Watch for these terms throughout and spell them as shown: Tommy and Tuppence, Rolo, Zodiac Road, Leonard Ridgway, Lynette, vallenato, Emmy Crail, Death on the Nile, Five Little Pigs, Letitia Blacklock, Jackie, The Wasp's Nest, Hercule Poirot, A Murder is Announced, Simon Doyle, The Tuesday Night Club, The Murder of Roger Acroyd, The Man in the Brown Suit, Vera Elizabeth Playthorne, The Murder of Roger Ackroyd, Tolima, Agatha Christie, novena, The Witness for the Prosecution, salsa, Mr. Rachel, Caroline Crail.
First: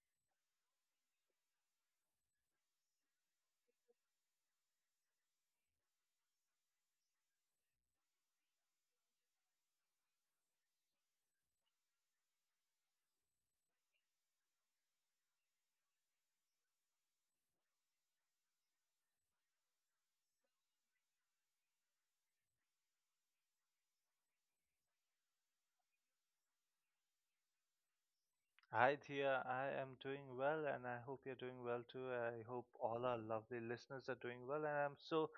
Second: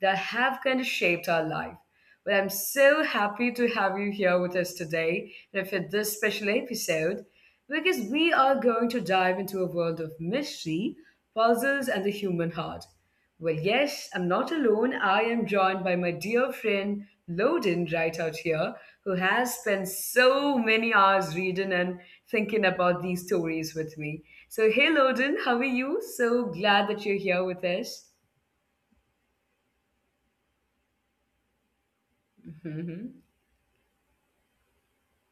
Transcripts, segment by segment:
that have kind of shaped our life. I'm so happy to have you here with us today and for this special episode because we are going to dive into a world of mystery, puzzles, and the human heart. Well, yes, I'm not alone. I am joined by my dear friend Loden right out here, who has spent so many hours reading and thinking about these stories with me. So, hey Loden, how are you? So glad that you're here with us. Hi, Thea. I am doing well, and I hope you're doing well too. I hope all our lovely listeners are doing well, and I'm so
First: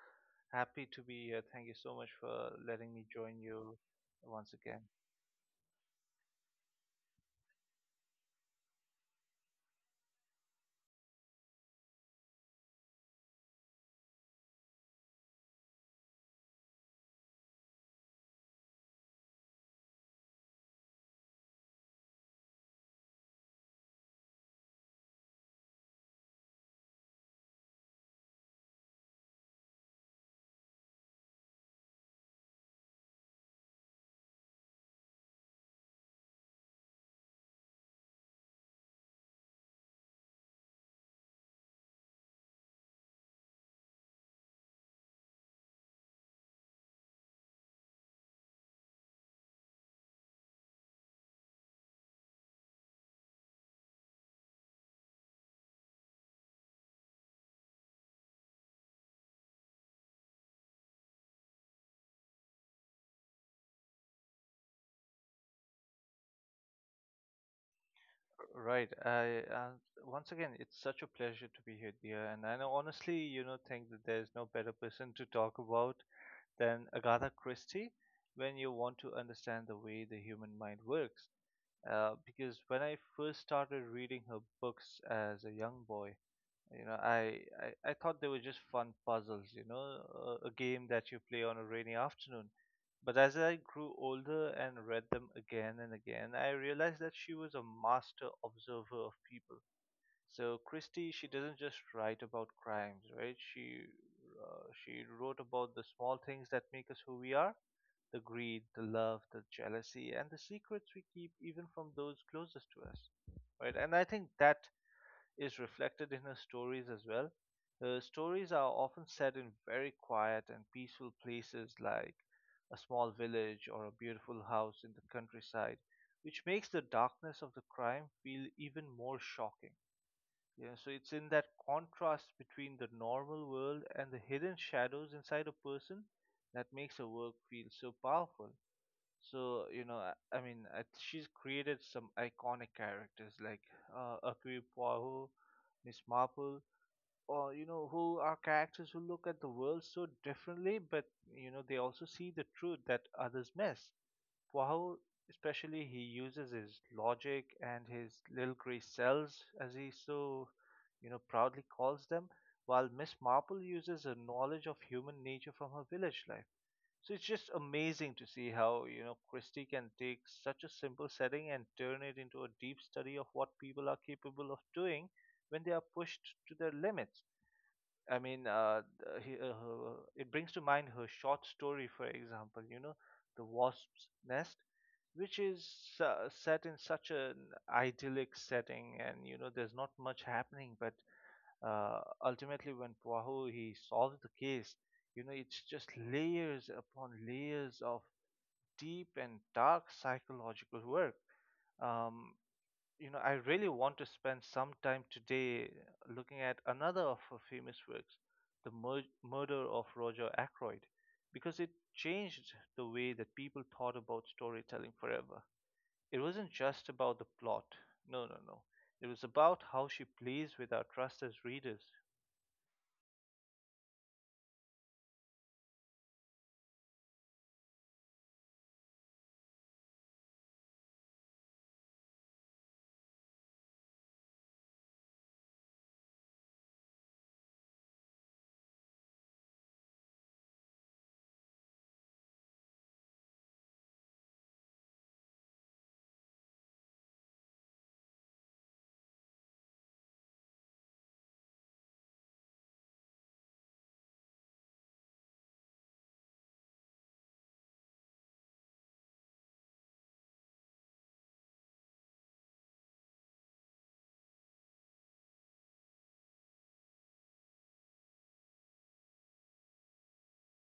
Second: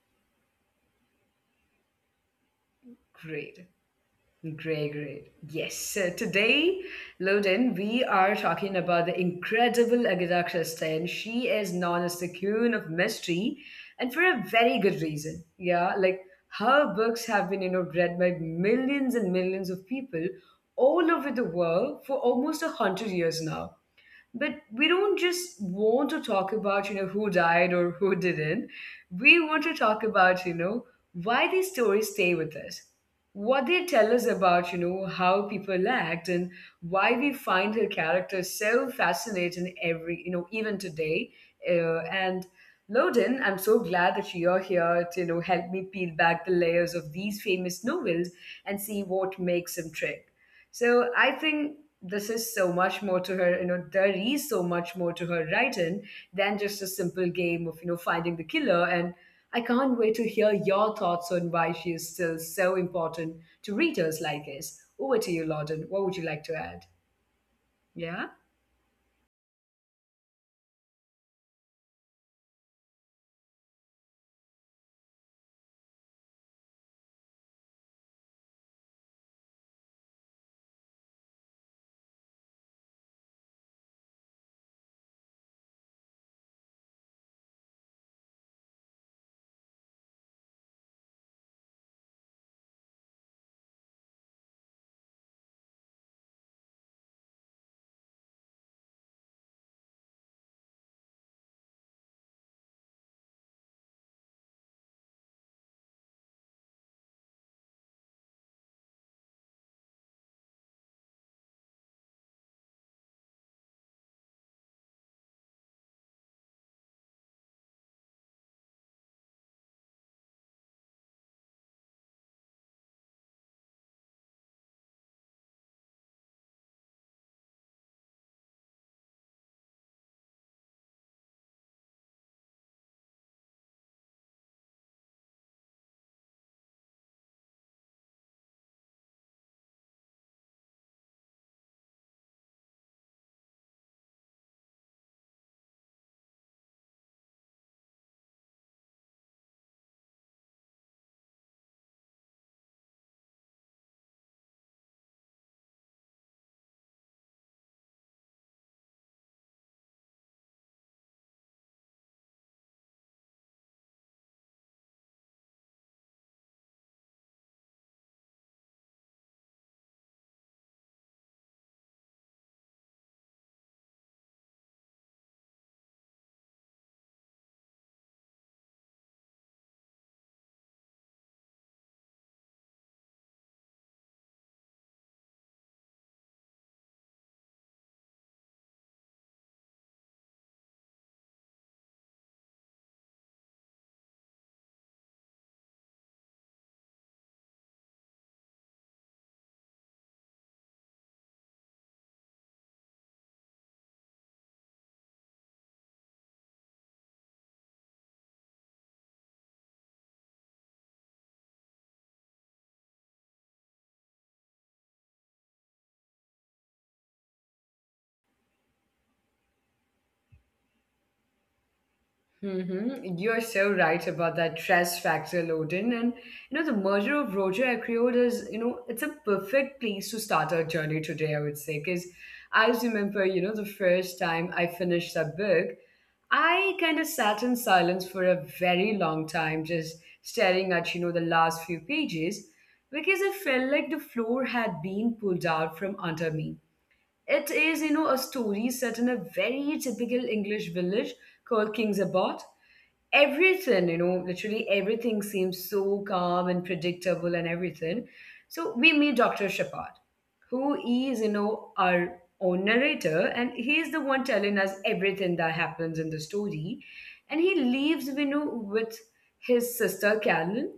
happy to be here. Thank you so much for letting me join Great. you once again. Great, great. Yes. So today, Loden, we are talking about the incredible Agatha Christie, and she is known as the Queen of Mystery, and for a very good reason. Yeah, like her books have been, read by millions and millions of people all over the world for almost a hundred years now. But we don't just want to talk about, who died or who didn't. We want to talk about, why these stories stay with us. What they tell us about, how people act and why we find her character so fascinating every, even today. And Loden, I'm so glad that you're here to, help me peel back the layers of these famous novels and see what makes them trick. So I think this is so much more to her, you know, there is so much more to her writing than just a simple game of, finding the killer. And I can't wait to hear your thoughts on why she is still so important to readers like us. Over to you, Lawden. What would you like to add? Yeah? Right. I once again, it's such a pleasure to be here, dear. And I know, honestly, you know, think that there's no better person to talk about than Agatha Christie when you want to understand the way the human mind works. Because when I first started reading her books as a young boy, You know, I, I thought they were just fun puzzles, you know, a game that you play on a rainy afternoon. But as I grew older and read them again and again, I realized that she was a master observer of people. So Christie, she doesn't just write about crimes, right? She wrote about the small things that make us who we are, the greed, the love, the jealousy, and the secrets we keep even from those closest to us, right? And I think that is reflected in her stories as well. Her stories are often set in very quiet and peaceful places like a small village or a beautiful house in the countryside, which makes the darkness of the crime feel even more shocking. Yeah, so it's in that contrast between the normal world and the hidden shadows inside a person that makes her work feel so powerful. So, she's created some iconic characters like Akui Poirot, Miss Marple, or, you know, who are characters who look at the world so differently, but, you know, they also see the truth that others miss. Poirot, especially, he uses his logic and his little grey cells, as he so, you know, proudly calls them, while Miss Marple uses her knowledge of human nature from her village life. So it's just amazing to see how, you know, Christie can take such a simple setting and turn it into a deep study of what people are capable of doing when they are pushed to their limits. It brings to mind her short story, for example, you know, The Wasp's Nest, which is set in such an idyllic setting and, you know, there's not much happening, but ultimately when Poirot he solved the case, you know, it's just layers upon layers of deep and dark psychological work. Um, you know, I really want to spend some time today looking at another of her famous works, The Mur- Murder of Roger Ackroyd, because it changed the way that people thought about storytelling forever. It wasn't just about the plot. No, no, no. It was about how she plays with our trust as readers. Mm-hmm. You're so right about that trust factor, Loden. And you know, the merger of Roger Acriod is, it's a perfect place to start our journey today, I would say. Because I remember, the first time I finished that book, I kind of sat in silence for a very long time, just staring at, the last few pages, because I felt like the floor had been pulled out from under me. It is, a story set in a very typical English village called King's Abbot. Everything, literally everything seems so calm and predictable and everything. So we meet Dr. Shepard who is, our own narrator, and he's the one telling us everything that happens in the story. And he leaves, with his sister Carolyn,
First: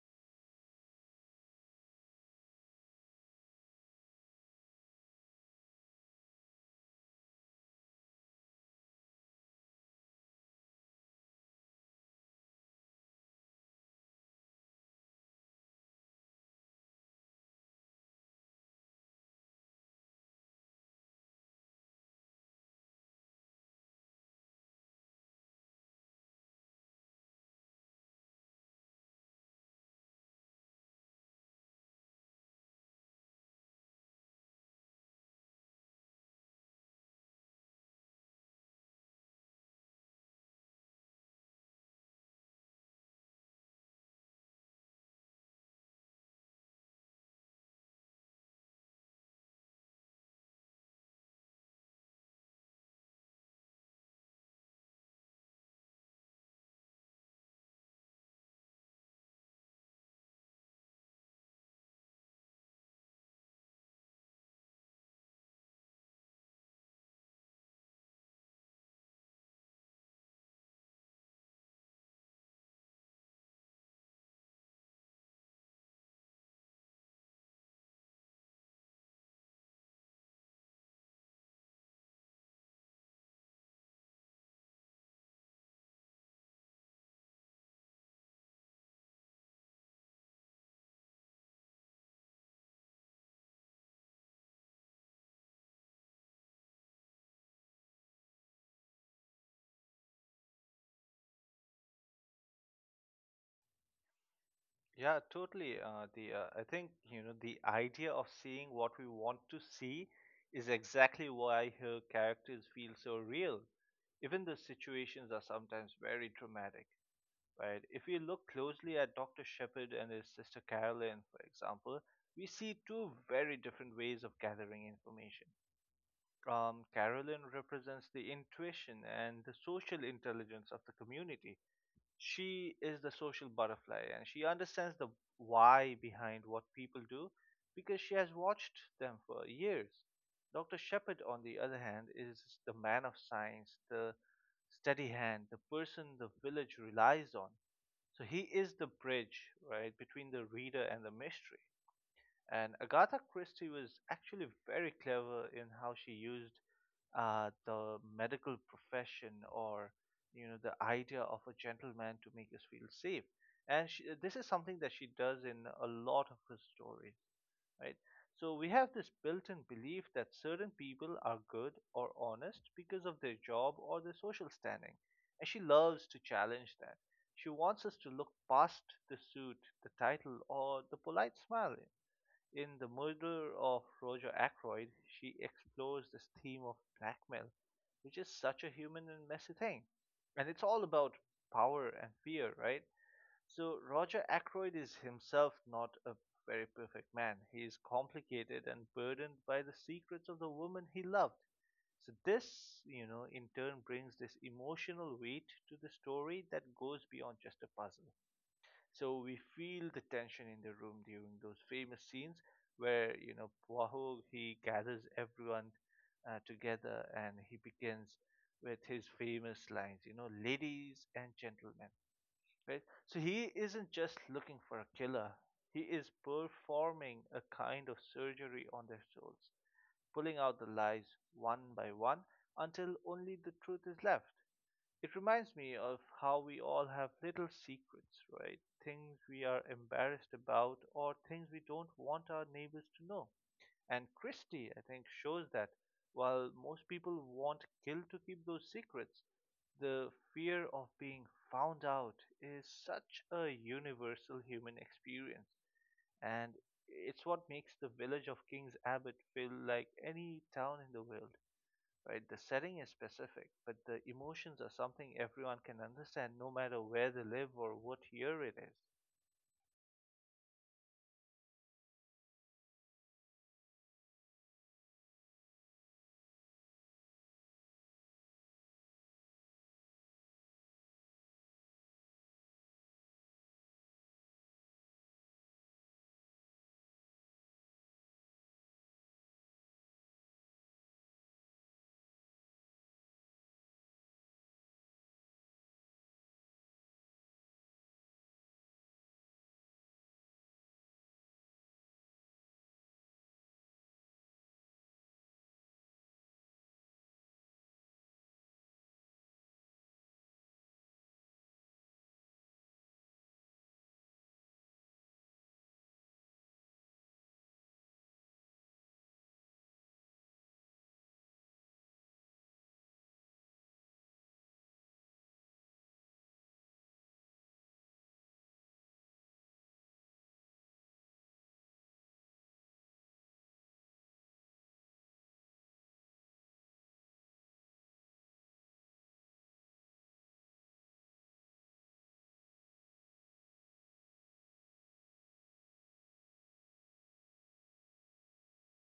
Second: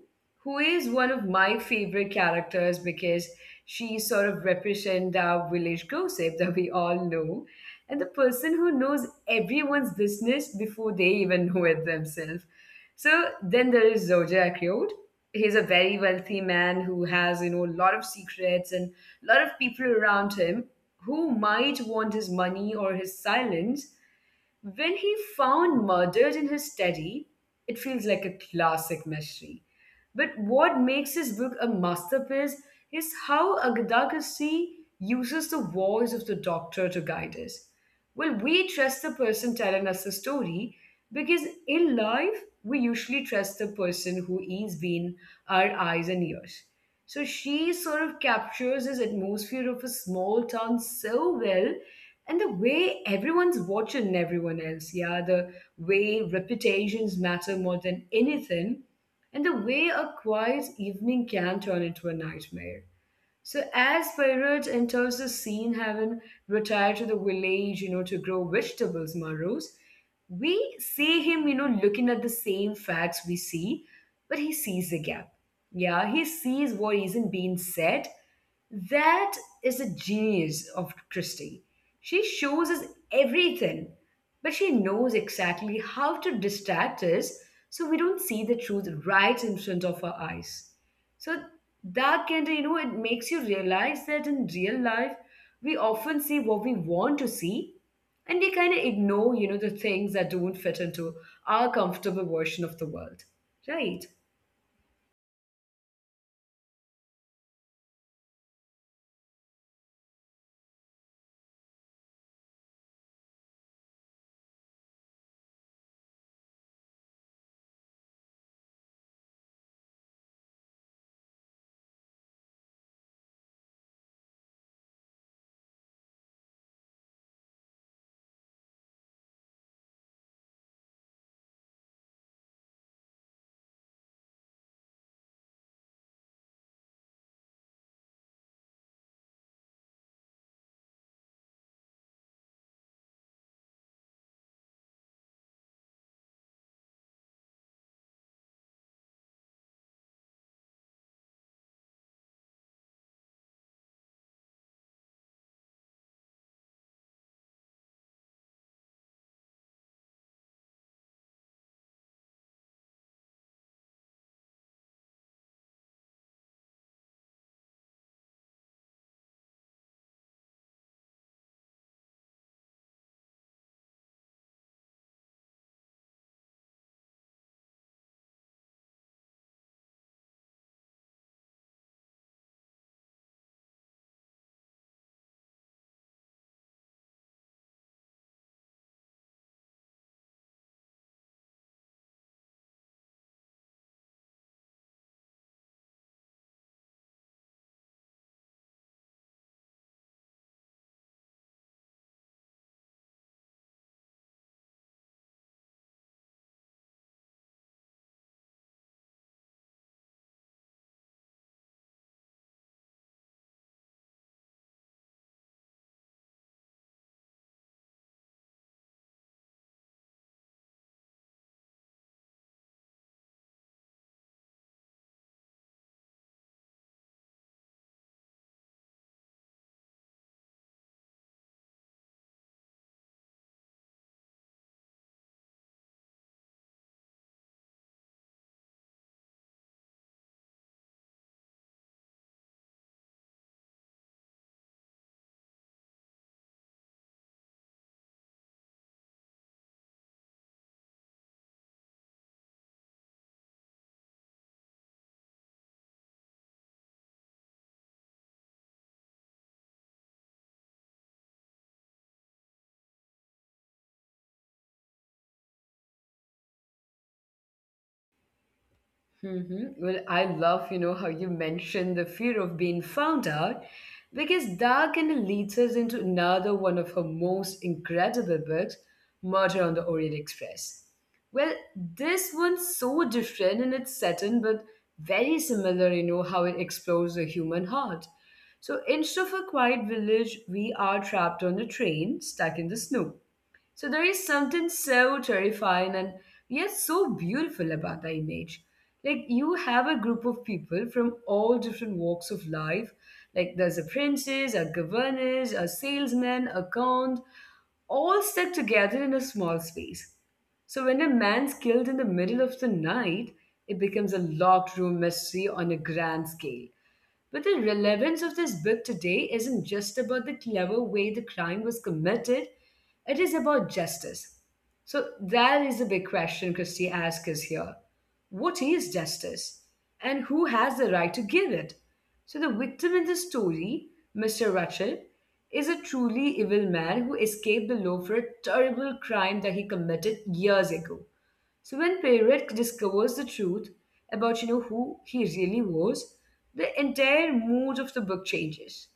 who is one of my favorite characters because she sort of represents our village gossip that we all know and the person who knows everyone's business before they even know it themselves. So then there is Zodiac Road. He's a very wealthy man who has, a lot of secrets and a lot of people around him who might want his money or his silence. When he found murdered in his study, it feels like a classic mystery. But what makes his book a masterpiece is how Agadakasi uses the voice of the doctor to guide us. Well, we trust the person telling us the story because in life, we usually trust the person who is being our eyes and ears. So she sort of captures this atmosphere of a small town so well and the way everyone's watching everyone else. Yeah, the way reputations matter more than anything and the way a quiet evening can turn into a nightmare. So as Pyrot enters the scene, having retired to the village, to grow vegetables, Maros, we see him, looking at the same facts we see, but he sees the gap. Yeah, he sees what isn't being said. That is the genius of Christie. She shows us everything, but she knows exactly how to distract us so we don't see the truth right in front of our eyes. So that kind of, you know, it makes you realize that in real life, we often see what we want to see and we kind of ignore, the things that don't fit into our comfortable version of the world, right? Yeah, totally. The I think you know the idea of seeing what we want to see is exactly why her characters feel so real. Even the situations are sometimes very dramatic, right? If we look closely at Dr. Shepard and his sister Carolyn, for example, we see two very different ways of gathering information. Carolyn represents the intuition and the social intelligence of the community. She is the social butterfly and she understands the why behind what people do because she has watched them for years. Dr. Shepard, on the other hand, is the man of science, the steady hand, the person the village relies on. So he is the bridge, right, between the reader and the mystery. And Agatha Christie was actually very clever in how she used the medical profession or you know the idea of a gentleman to make us feel safe, and she, this is something that she does in a lot of her stories, right? So we have this built-in belief that certain people are good or honest because of their job or their social standing, and she loves to challenge that. She wants us to look past the suit, the title, or the polite smile. In "The Murder of Roger Ackroyd", she explores this theme of blackmail, which is such a human and messy thing. And it's all about power and fear, right? So Roger Ackroyd is himself not a very perfect man. He is complicated and burdened by the secrets of the woman he loved. So this, you know, in turn brings this emotional weight to the story that goes beyond just a puzzle. So we feel the tension in the room during those famous scenes where you know Poirot he gathers everyone together, and he begins with his famous lines, you know, ladies and gentlemen, right? So he isn't just looking for a killer. He is performing a kind of surgery on their souls, pulling out the lies one by one until only the truth is left. It reminds me of how we all have little secrets, right? Things we are embarrassed about or things we don't want our neighbors to know. And Christie, I think, shows that while most people want guilt to keep those secrets, the fear of being found out is such a universal human experience. And it's what makes the village of King's Abbot feel like any town in the world, right? The setting is specific, but the emotions are something everyone can understand no matter where they live or what year it is. Hmm. Well, I love, how you mentioned the fear of being found out because that kind of leads us into another one of her most incredible books, Murder on the Orient Express. Well, this one's so different in its setting, but very similar, how it explores the human heart. So instead of a quiet village, we are trapped on a train stuck in the snow. So there is something so terrifying and yet so beautiful about the image. Like you have a group of people from all different walks of life. Like there's a princess, a governess, a salesman, a count, all stuck together in a small space. So when a man's killed in the middle of the night, it becomes a locked room mystery on a grand scale. But the relevance of this book today isn't just about the clever way the crime was committed, it is about justice. So that is the big question Christie asks us here. What is justice? And who has the right to give it? So the victim in the story, Mr. Rachel, is a truly evil man who escaped the law for a terrible crime that he committed years ago. So when Perret discovers the truth about you know who he really was, the entire mood of the book changes.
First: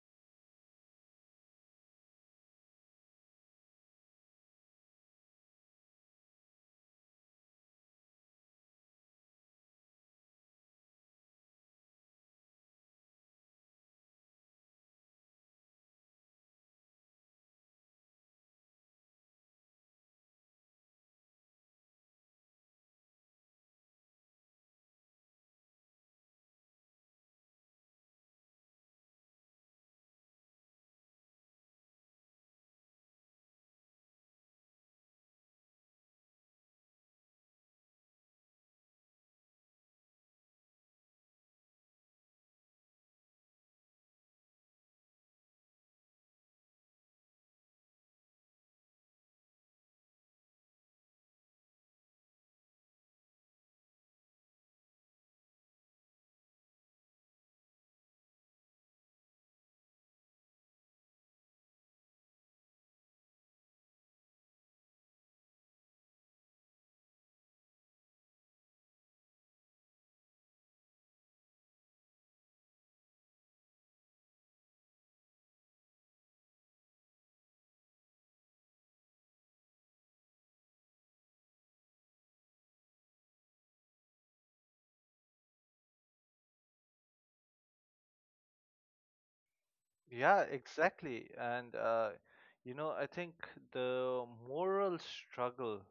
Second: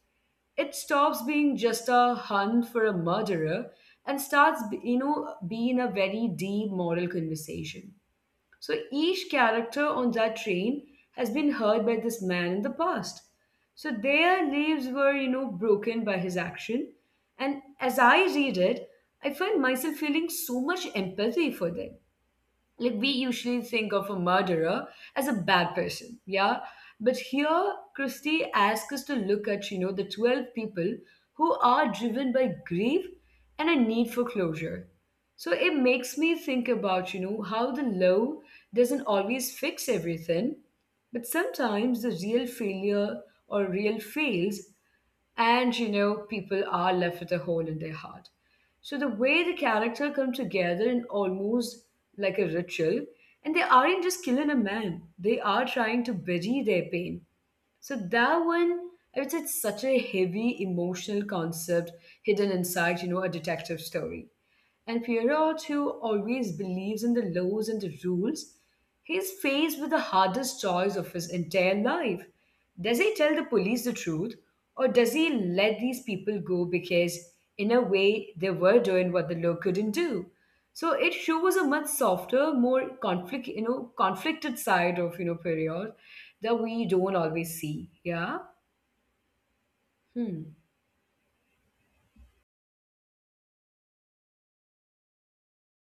It stops being just a hunt for a murderer and starts you know being a very deep moral conversation. So each character on that train has been hurt by this man in the past. So their lives were you know broken by his action, and as I read it, I find myself feeling so much empathy for them. Like we usually think of a murderer as a bad person, yeah, but here Christie asks us to look at you know the 12 people who are driven by grief and a need for closure. So it makes me think about you know how the law doesn't always fix everything, but sometimes the real failure or real fails and you know people are left with a hole in their heart. So the way the character come together in almost like a ritual, and they aren't just killing a man, they are trying to bury their pain. So that one, I would say it's such a heavy emotional concept hidden inside you know a detective story. And Pierrot, who always believes in the laws and the rules, he's faced with the hardest choice of his entire life. Does he tell the police the truth, or does he let these people go because, in a way, they were doing what the law couldn't do? So it shows a much softer, more conflict, conflicted side of you know Pierrot that we don't always see. Yeah. Hmm. Yeah, exactly. You know, I think the moral struggle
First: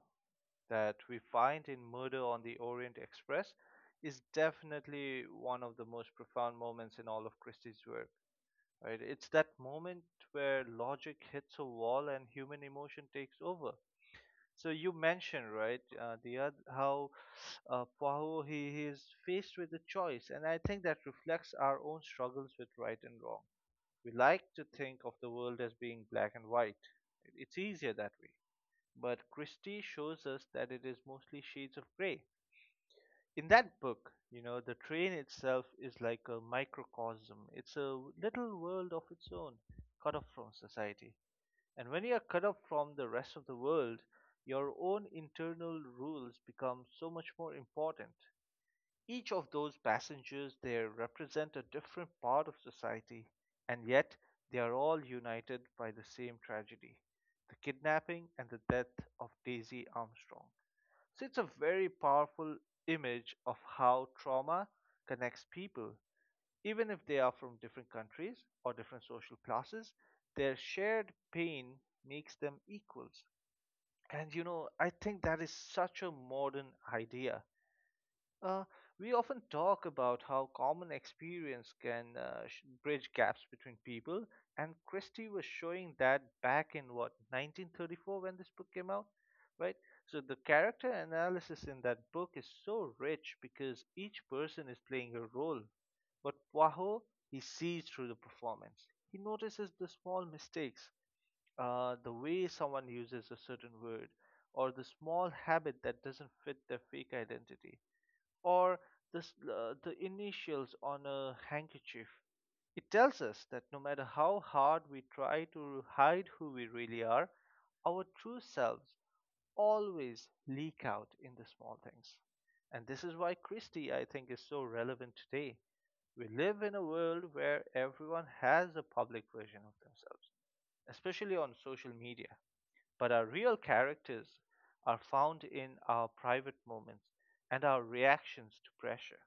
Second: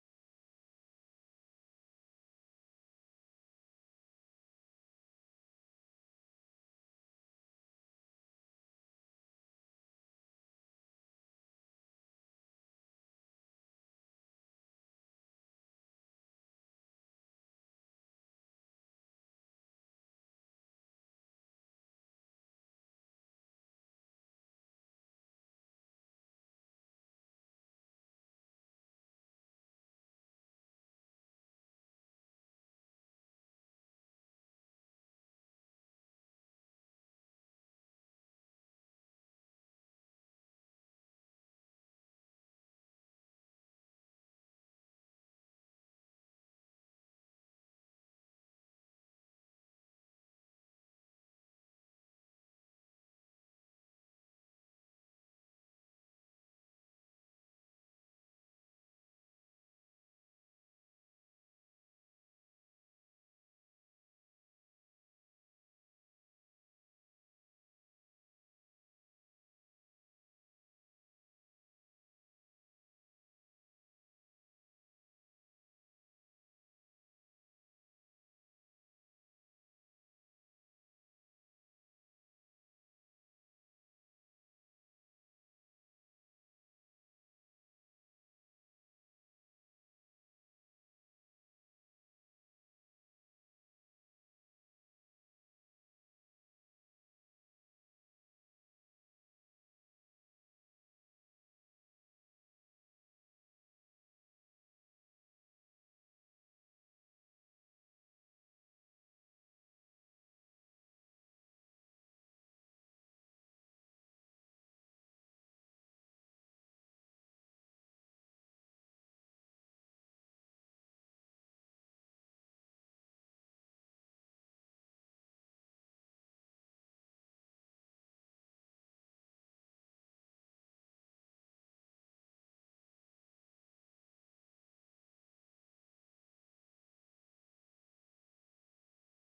that we find in Murder on the Orient Express is definitely one of the most profound moments in all of Christie's work. Right? It's that moment where logic hits a wall and human emotion takes over. So you mentioned, right, how Poirot he is faced with a choice, and I think that reflects our own struggles with right and wrong. We like to think of the world as being black and white. It's easier that way. But Christie shows us that it is mostly shades of gray. In that book, you know, the train itself is like a microcosm. It's a little world of its own, cut off from society. And when you are cut off from the rest of the world, your own internal rules become so much more important. Each of those passengers there represent a different part of society, and yet they are all united by the same tragedy, the kidnapping and the death of Daisy Armstrong. So it's a very powerful image of how trauma connects people, even if they are from different countries or different social classes, their shared pain makes them equals. And you know, I think that is such a modern idea. uh, we often talk about how common experience can bridge gaps between people, and Christie was showing that back in what 1934 when this book came out, right? So the character analysis in that book is so rich because each person is playing a role. But Poirot, he sees through the performance. He notices the small mistakes, the way someone uses a certain word, or the small habit that doesn't fit their fake identity or the initials on a handkerchief. It tells us that no matter how hard we try to hide who we really are, our true selves always leak out in the small things. And this is why Christie, I think, is so relevant today. We live in a world where everyone has a public version of themselves, especially on social media. But our real characters are found in our private moments and our reactions to pressure.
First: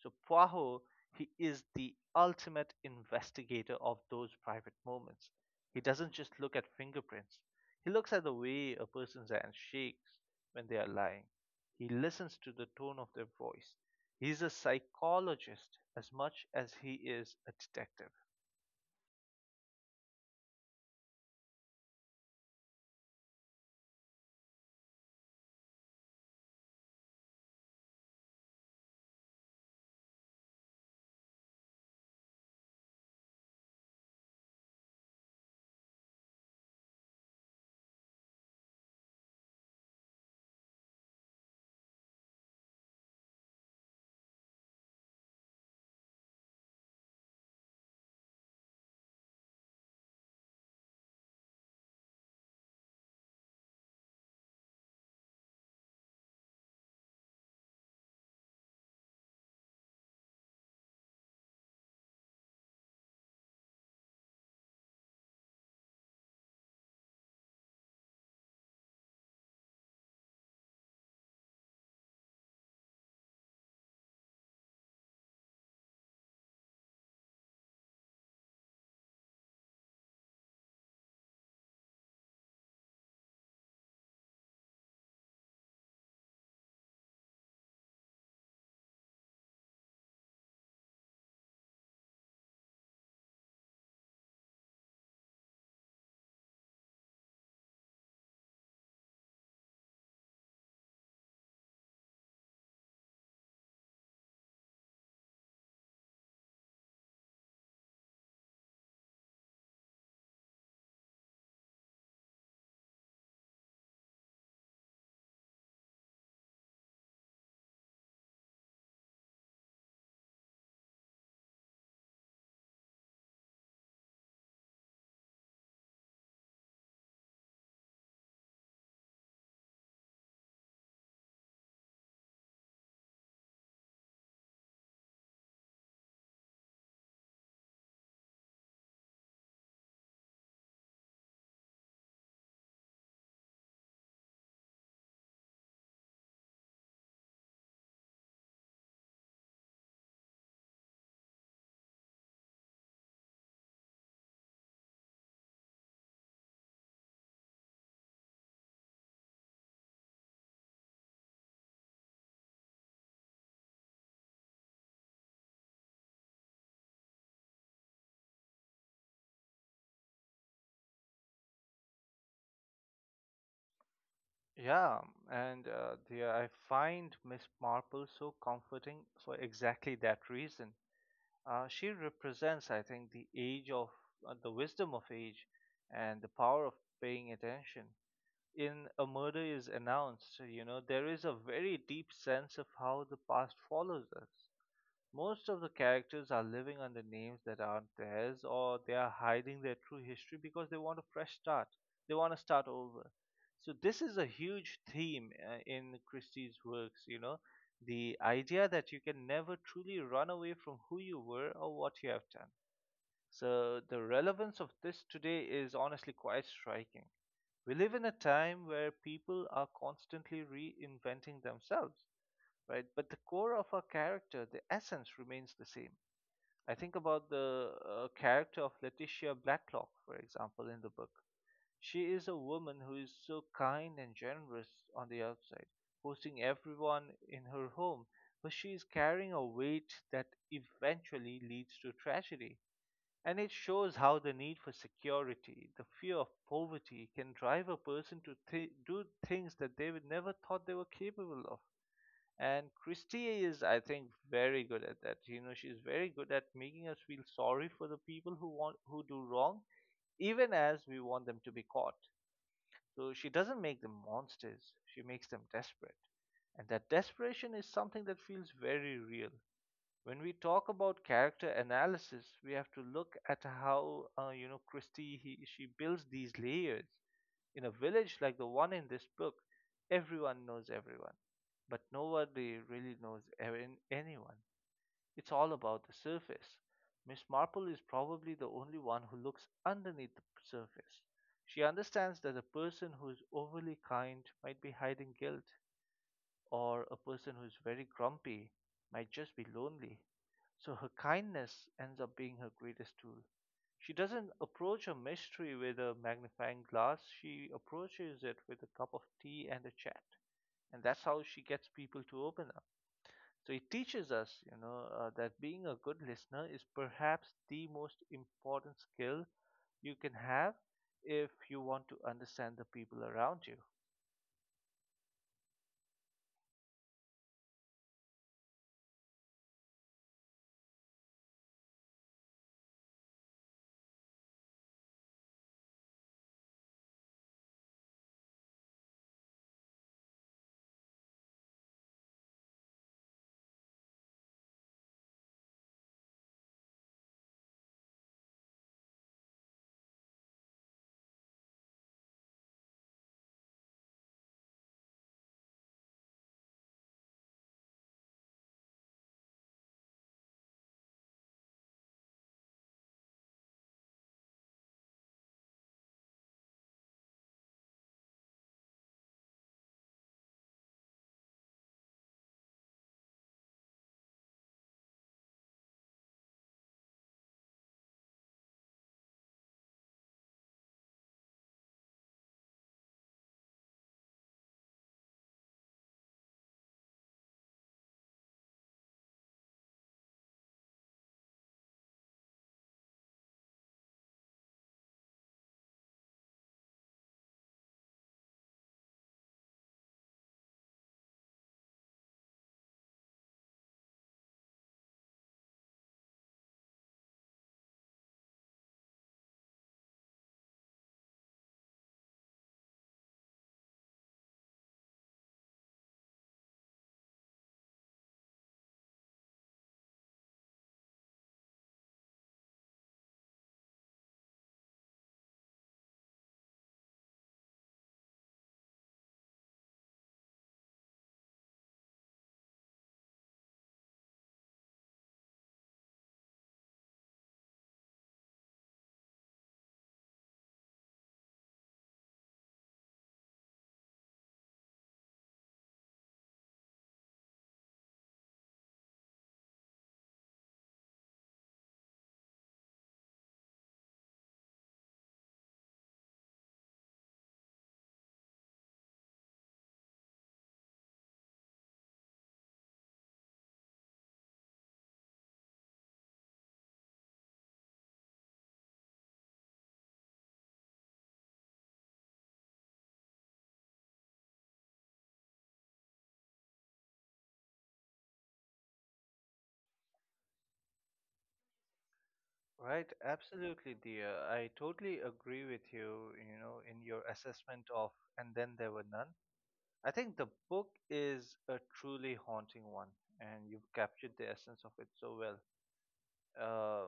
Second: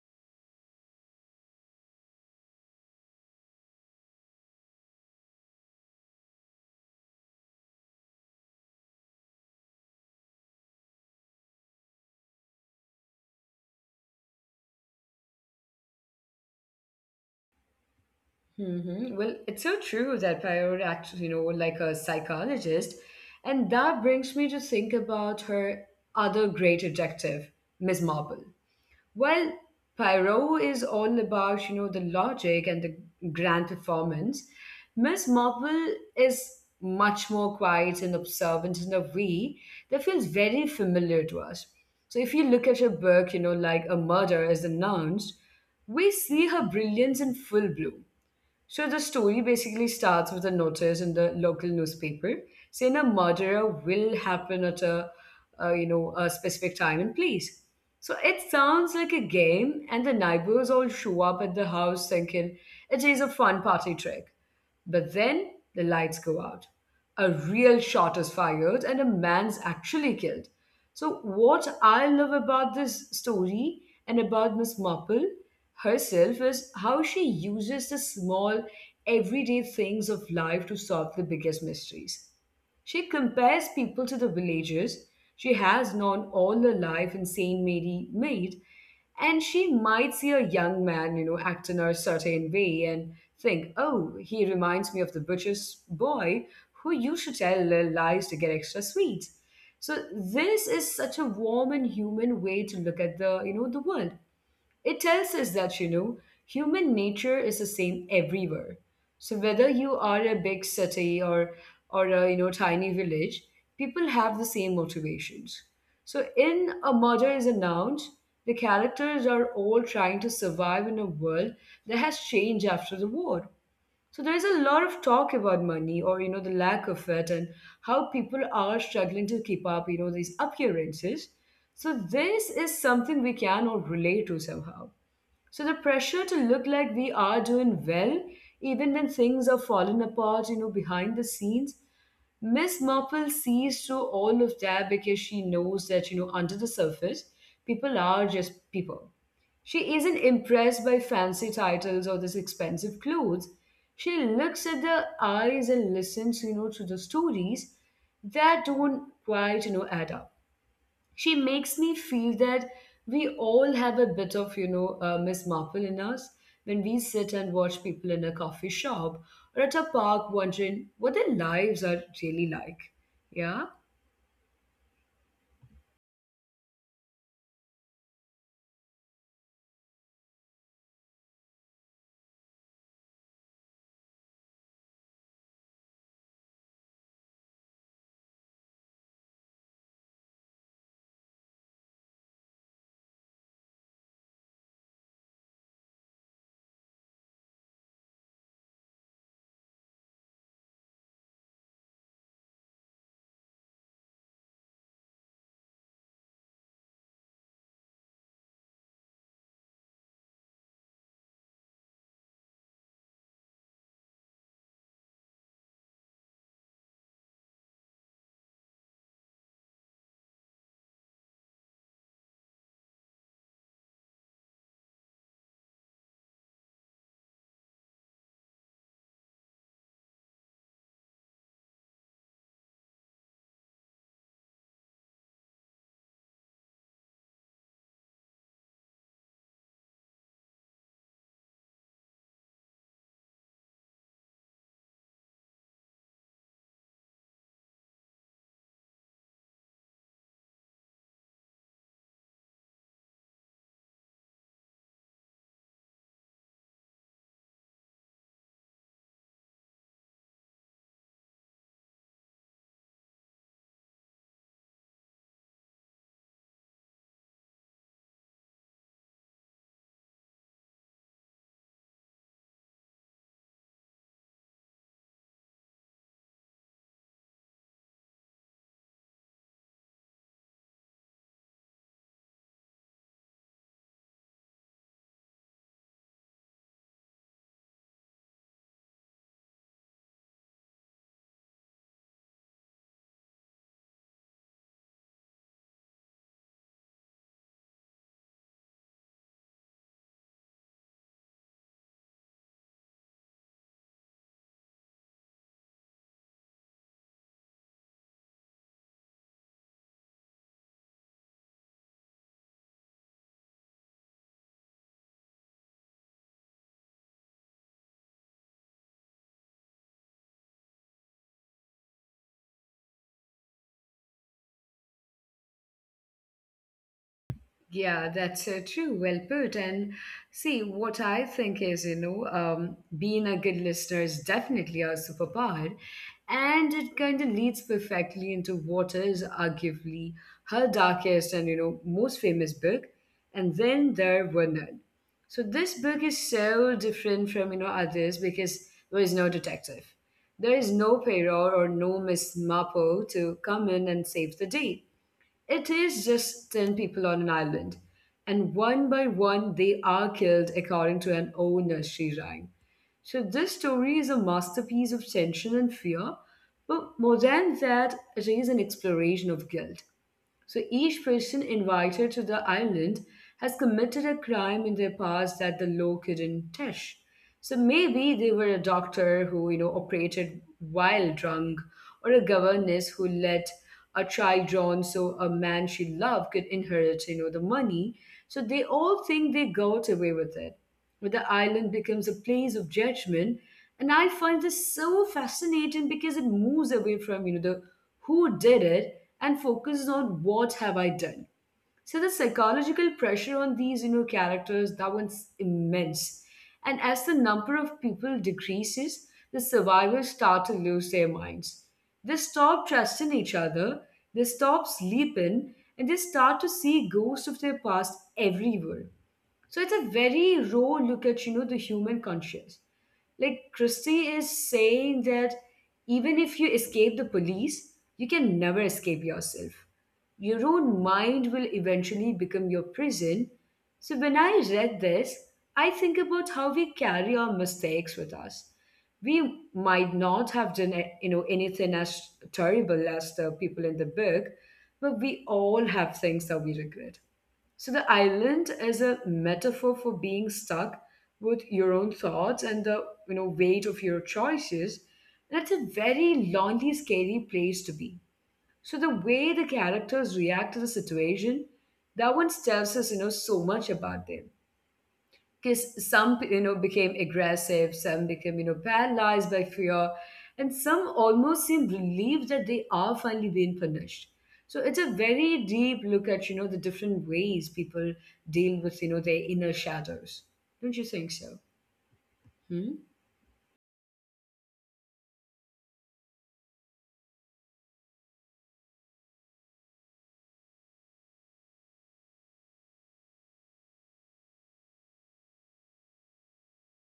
So Poirot, he is the ultimate investigator of those private moments. He doesn't just look at fingerprints. He looks at the way a person's hand shakes when they are lying. He listens to the tone of their voice. He's a psychologist as much as he is a detective. Hmm. Well, it's so true that Prior acts, like a psychologist. And that brings me to think about her other great detective, Miss Marple. Well, Poirot is all about, the logic and the grand performance. Miss Marple is much more quiet and observant in a way that feels very familiar to us. So if you look at her book, like A Murder is Announced, we see her brilliance in full bloom. So the story basically starts with a notice in the local newspaper saying a murder will happen at a, you know a specific time and place. So it sounds like a game, and the neighbors all show up at the house thinking it is a fun party trick. But then the lights go out. A real shot is fired and a man's actually killed. So, what I love about this story and about Miss Marple herself is how she uses the small, everyday things of life to solve the biggest mysteries. She compares people to the villagers she has known all her life in St. Mary Maid and she might see a young man, act in a certain way and think, oh, he reminds me of the butcher's boy who used to tell little lies to get extra sweets." So this is such a warm and human way to look at the, the world. It tells us that, human nature is the same everywhere. So whether you are a big city or a you know tiny village, people have the same motivations. So in A Murder is Announced, the characters are all trying to survive in a world that has changed after the war. So there is a lot of talk about money or you know the lack of it and how people are struggling to keep up, these appearances. So this is something we can all relate to somehow. So the pressure to look like we are doing well, even when things are falling apart, you know, behind the scenes, Miss Marple sees through all of that because she knows that, you know, under the surface, people are just people. She isn't impressed by fancy titles or this expensive clothes. She looks at the eyes and listens, you know, to the stories that don't quite, add up. She makes me feel that we all have a bit of Miss Marple in us when we sit and watch people in a coffee shop or at a park wondering what their lives are really like. Yeah. Yeah, and dear, I find Miss Marple so comforting for exactly that reason. She represents, I think, the age of the wisdom of age and the power of paying attention. In A Murder is Announced, you know, there is a very deep sense of how the past follows us. Most of the characters are living under names that aren't theirs, or they are hiding their true history because they want a fresh start. They want to start over. So this is a huge theme in Christie's works, you know, the idea that you can never truly run away from who you were or what you have done. So the relevance of this today is honestly quite striking. We live in a time where people are constantly reinventing themselves, right? But the core of her character, the essence remains the same. I think about the character of Letitia Blacklock, for example, in the book. She is a woman who is so kind and generous on the outside, hosting everyone in her home, but she is carrying a weight that eventually leads to tragedy. And it shows how the need for security, the fear of poverty, can drive a person to do things that they would never thought they were capable of. And Christie is, I think, very good at that. You know, she's very good at making us feel sorry for the people who do wrong, even as we want them to be caught. So she doesn't make them monsters. She makes them desperate, and that desperation is something that feels very real when we talk about character analysis. We have to look at how you know, she builds these layers. In a village like the one in this book, everyone knows everyone, but nobody really knows anyone. It's all about the surface. Miss Marple is probably the only one who looks underneath the surface. She understands that a person who is overly kind might be hiding guilt, or a person who's very grumpy might just be lonely. So her kindness ends up being her greatest tool. She doesn't approach a mystery with a magnifying glass, she approaches it with a cup of tea and a chat. And that's how she gets people to open up. So it teaches us, you know, that being a good listener is perhaps the most important skill you can have if you want to understand the people around you. Yeah, that's true. Well put. And see, what I think is, you know, being a good listener is definitely a superpower. And it kind of leads perfectly into what is arguably her darkest and, you know, most famous book. And Then There Were None. So this book is so different from, you know, others because there is no detective. There is no Poirot or no Miss Marple to come in and save the day. It is just 10 people on an island, and one by one they are killed according to an old nursery rhyme. So this story is a masterpiece of tension and fear, but more than that, it is an exploration of guilt. So each person invited to the island has committed a crime in their past that the law couldn't touch. So maybe they were a doctor who, you know, operated while drunk, or a governess who let a child drown so a man she loved could inherit, you know, the money. So they all think they got away with it where the island becomes a place of judgment. And I find this so fascinating because it moves away from, you know, the who did it and focuses on what have I done. So the psychological pressure on these, you know, characters, that one's immense. And as the number of people decreases, the survivors start to lose their minds. They stop trusting each other, they stop sleeping, and they start to see ghosts of their past everywhere. So it's a very raw look at, you know, the human conscience. Like Christie is saying that even if you escape the police, you can never escape yourself. Your own mind will eventually become your prison. So when I read this, I think about how we carry our mistakes with us. We might not have done, anything as terrible as the people in the book, but we all have things that we regret. So the island is a metaphor for being stuck with your own thoughts and the weight of your choices. That's a very lonely, scary place to be. So the way the characters react to the situation, that one tells us, you know, so much about them, because some, you know, became aggressive, some became, you know, paralyzed by fear, and some almost seem relieved that they are finally being punished. So it's a very deep look at, you know, the different ways people deal with, you know, their inner shadows. Don't you think so? Hmm? Right, absolutely, dear. I totally agree with you, you know, in your assessment of And Then There Were None. I think the book is a truly haunting one, and you've captured the essence of it so well. Uh,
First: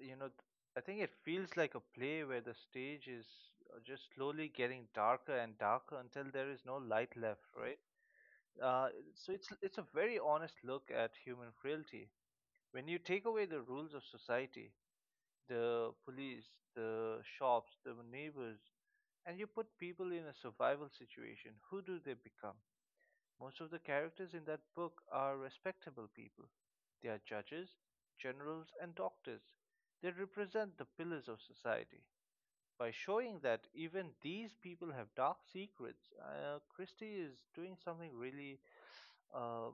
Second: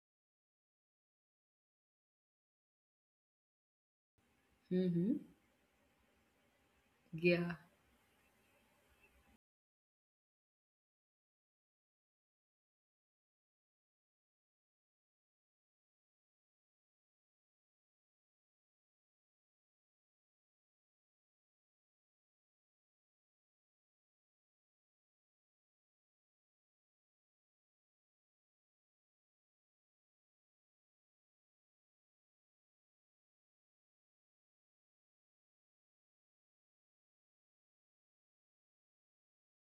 you know, th- I think it feels like a play where the stage is just slowly getting Mm-hmm. darker and darker until there is no light left, Yeah. right? Uh, so it's a very honest look at human frailty. When you take away the rules of society, the police, the shops, the neighbors, and you put people in a survival situation, who do they become? Most of the characters in that book are respectable people. They are judges, generals, and doctors. They represent the pillars of society. By showing that even these people have dark secrets, Christie is doing something really um,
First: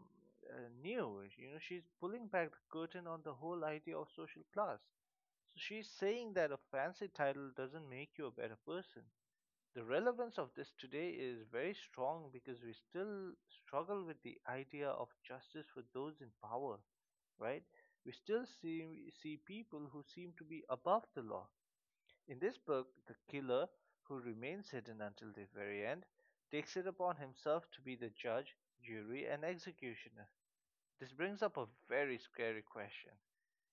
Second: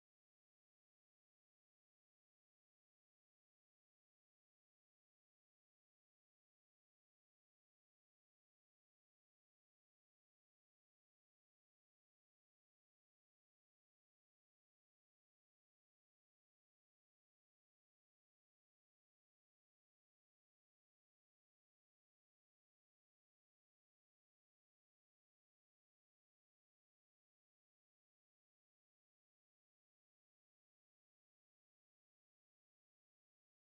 new. You know, she's pulling back the curtain on the whole idea of social class. So she's saying that a fancy title doesn't make you a better person. The relevance of this today is very strong because we still struggle with the idea of justice for those in power, right? We still see, see people who seem to be above the law. In this book, the killer, who remains hidden until the very end, takes it upon himself to be the judge, jury, and executioner. This brings up a very scary question.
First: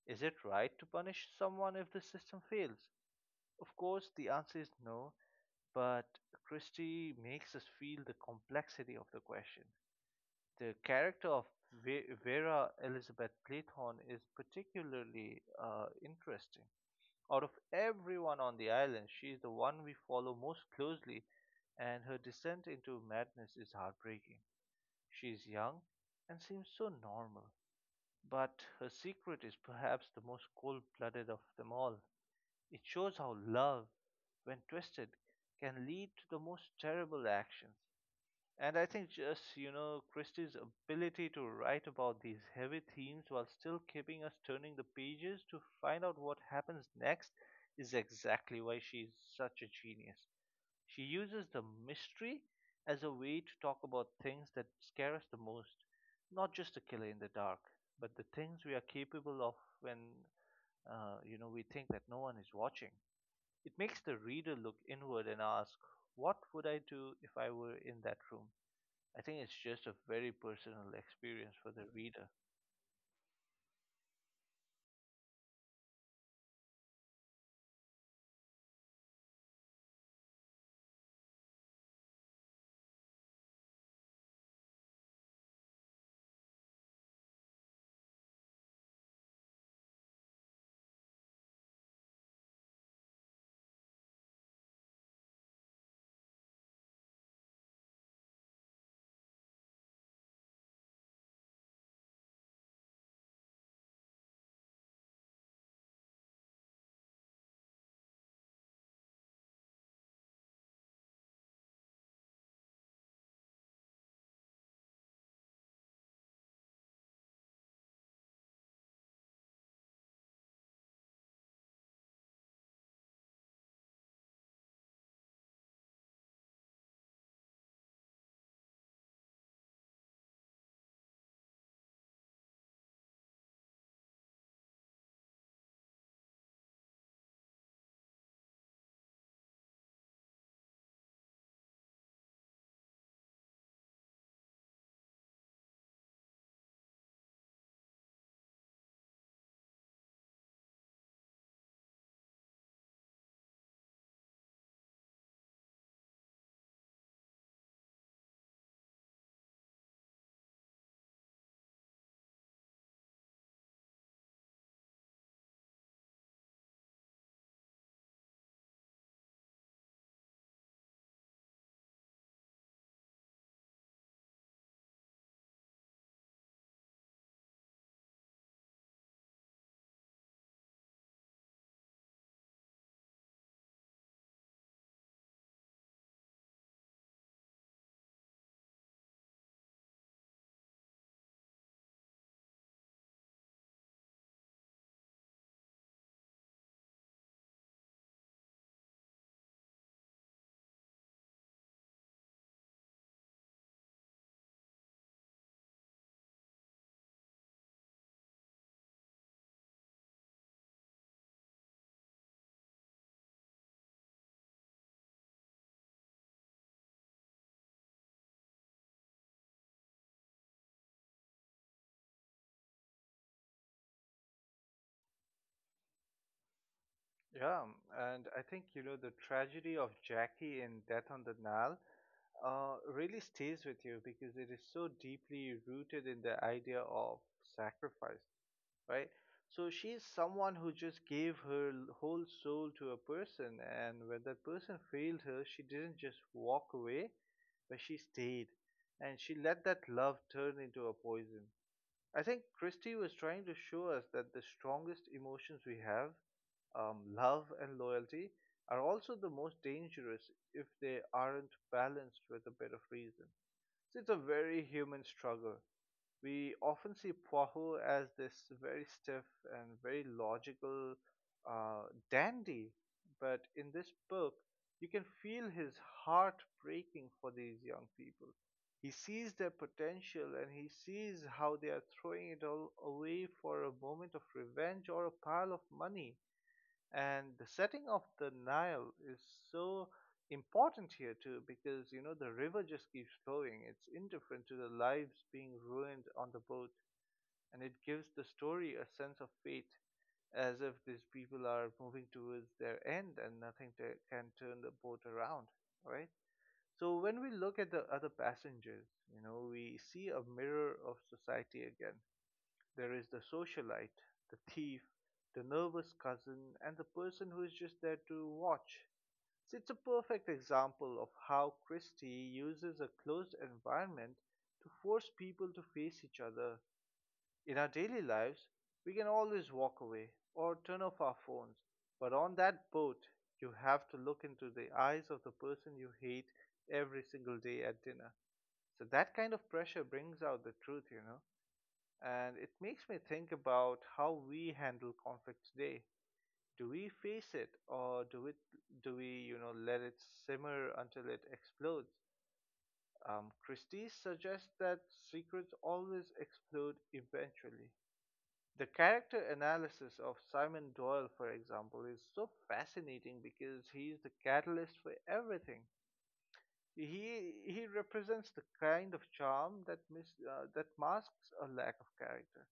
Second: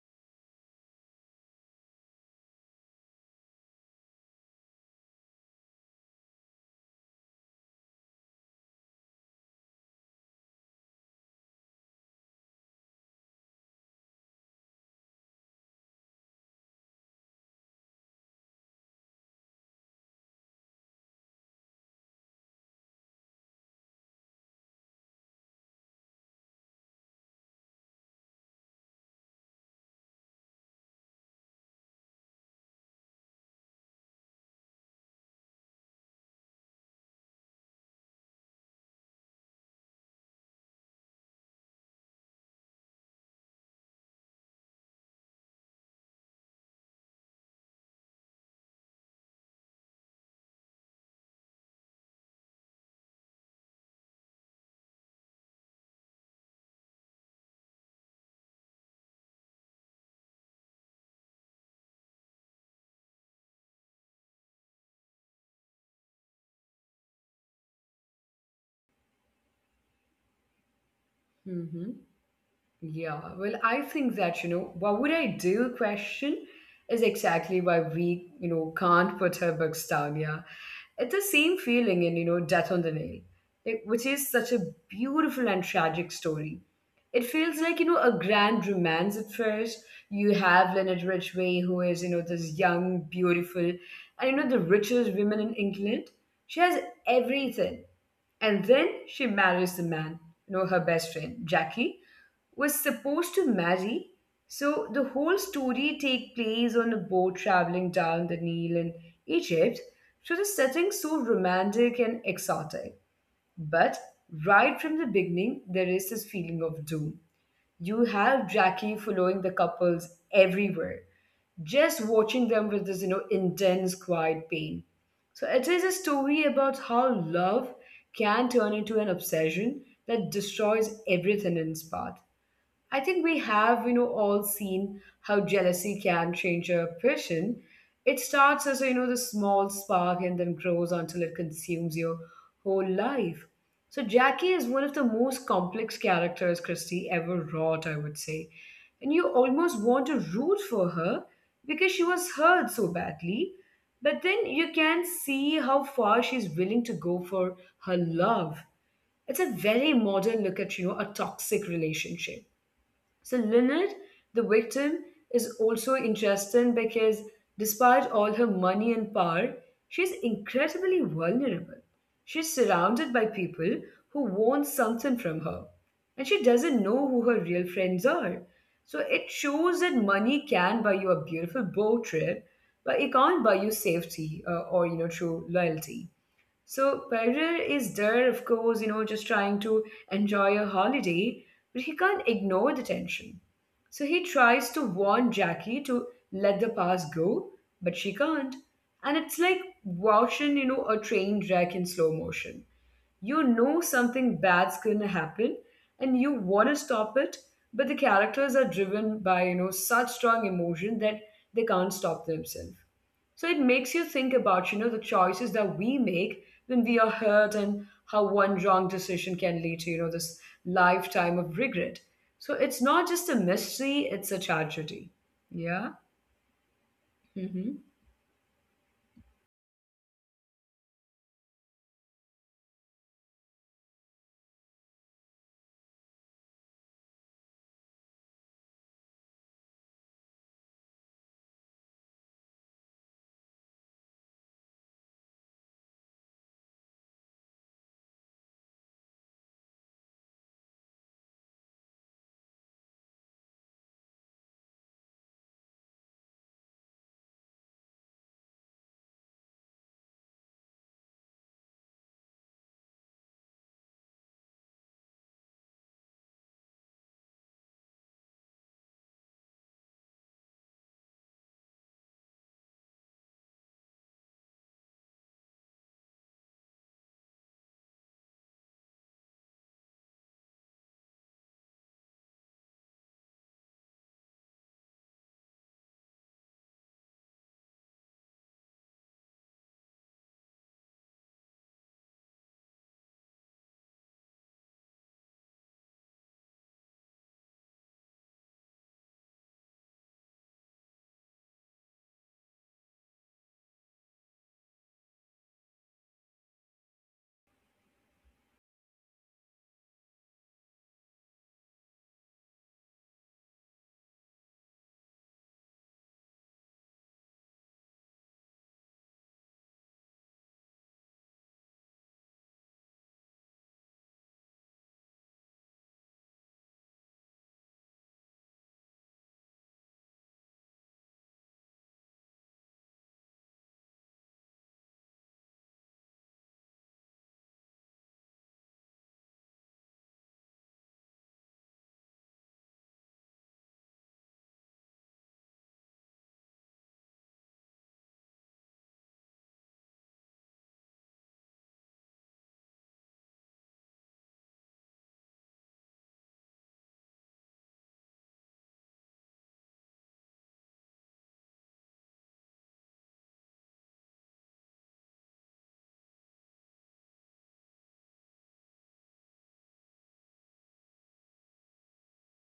Is it right to punish someone if the system fails? Of course, the answer is no, but Christie makes us feel the complexity of the question. The character of Vera Elizabeth Playthorne is particularly interesting. Out of everyone on the island, she is the one we follow most closely, and her descent into madness is heartbreaking. She is young and seems so normal, but her secret is perhaps the most cold blooded of them all. It shows how love, when twisted, can lead to the most terrible actions. And I think, just, you know, Christie's ability to write about these heavy themes while still keeping us turning the pages to find out what happens next is exactly why she's such a genius. She uses the mystery as a way to talk about things that scare us the most, not just the killer in the dark, but the things we are capable of when, you know, we think that no one is watching. It makes the reader look inward and ask, what would I do if I were in that room? I think it's just a very personal experience for the Mm-hmm. reader. Yeah, well, I think that, you know, what would I do question is exactly why we, you know, can't put our books down. Yeah. It's the same feeling in, you know, Death on the Nail, like, which is such a beautiful and tragic story. It feels like, you know, a grand romance at first. You have Leonard Ridgway, who is, you know, this young, beautiful, and, you know, the richest woman in England. She has everything. And then she marries the man, you know, her best friend, Jackie was supposed to marry. So the whole story take place on a boat traveling down the Nile in Egypt. So the setting's so romantic and exotic. But right from the beginning, there is this feeling of doom. You have Jackie following the couples everywhere, just watching them with this, you know, intense, quiet pain. So it is a story about how love can turn into an obsession that destroys everything in its path. I think we have, you know, all seen how jealousy can change a person. It starts as, you know, the small spark and then grows until it consumes your whole life. So Jackie is one of the most complex characters Christie ever wrought, I would say. And you almost want to root for her because she was hurt so badly. But then you can see how far she's willing to go for her love. It's a very modern look at, you know, a toxic relationship. So Lynette, the victim, is also interesting because despite all her money and power, she's incredibly vulnerable. She's surrounded by people who want something from her, and she doesn't know who her real friends are. So it shows that money can buy you a beautiful boat trip, but it can't buy you safety or, you know, true loyalty. So Perder is there, of course, you know, just trying to enjoy a holiday, but he can't ignore the tension. So he tries to warn Jackie to let the past go, but she can't. And it's like watching, you know, a train wreck in slow motion. You know something bad's gonna happen and you wanna stop it, but the characters are driven by, you know, such strong emotion that they can't stop themselves. So it makes you think about, you know, the choices that we make when we are hurt and how one wrong decision can lead to, you know, this lifetime of regret. So it's not just a mystery, it's a tragedy. Yeah. Yeah, Mm-hmm. and I think, you know, the tragedy of Jackie in Death on the Nile really stays with you because it is so deeply rooted in the idea of sacrifice, right? So she's someone who just gave her whole soul to a person, and when that person failed her, she didn't just walk away, but she stayed and she let that love turn into a poison. I think Christie was trying to show us that the strongest emotions we have, love and loyalty, are also the most dangerous if they aren't balanced with a bit of reason. So it's a very human struggle. We often see Poirot as this very stiff and very logical uh, dandy, but in this book, you can feel his heart breaking for these young people. He sees their potential and he sees how they are throwing it all away for a moment of revenge or a pile of money. And the setting of the Nile is so important here too because, you know, the river just keeps flowing. It's indifferent to the lives being ruined on the boat, and it gives the story a sense of fate, as if these people are moving towards their end and nothing to, can turn the boat around, right? So when we look at the other passengers, you know, we see a mirror of society again. There is the socialite, the thief, the nervous cousin, and the person who is just there to watch. So it's a perfect example of how Christie uses a closed environment to force people to face each other. In our daily lives, we can always walk away or turn off our phones, but on that boat, you have to look into the eyes of the person you hate every single day at dinner. So that kind of pressure brings out the truth, you know. And it makes me think about how we handle conflict today. Do we face it or do it do we, you know, let it simmer until it explodes? Christie suggests that secrets always explode eventually. The character analysis of Simon Doyle, for example, is so fascinating because he's the catalyst for everything. He represents the kind of charm that that masks a lack of character.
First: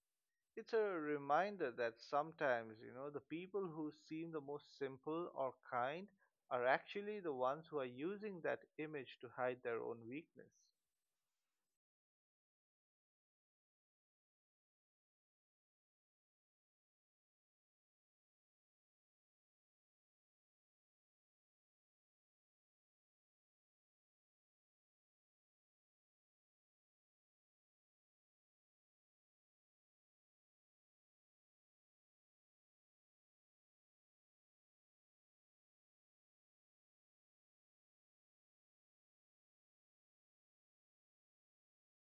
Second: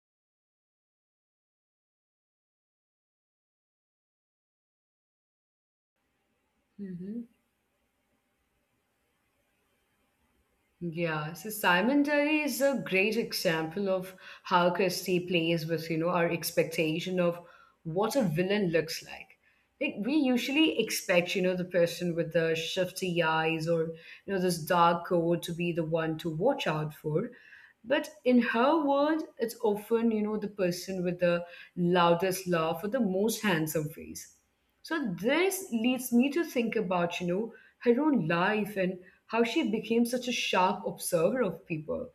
It's a reminder that sometimes, you know, the people who seem the most simple or kind are actually Mm-hmm. the ones who are using that image to hide their own weakness. Yeah, so Simon Terry is a great example of how Christie plays with, you know, our expectation of what a villain looks like. Like we usually expect, you know, the person with the shifty eyes or, you know, this dark coat to be the one to watch out for. But in her world, it's often, you know, the person with the loudest laugh or the most handsome face. So this leads me to think about, you know, her own life and how she became such a sharp observer of people.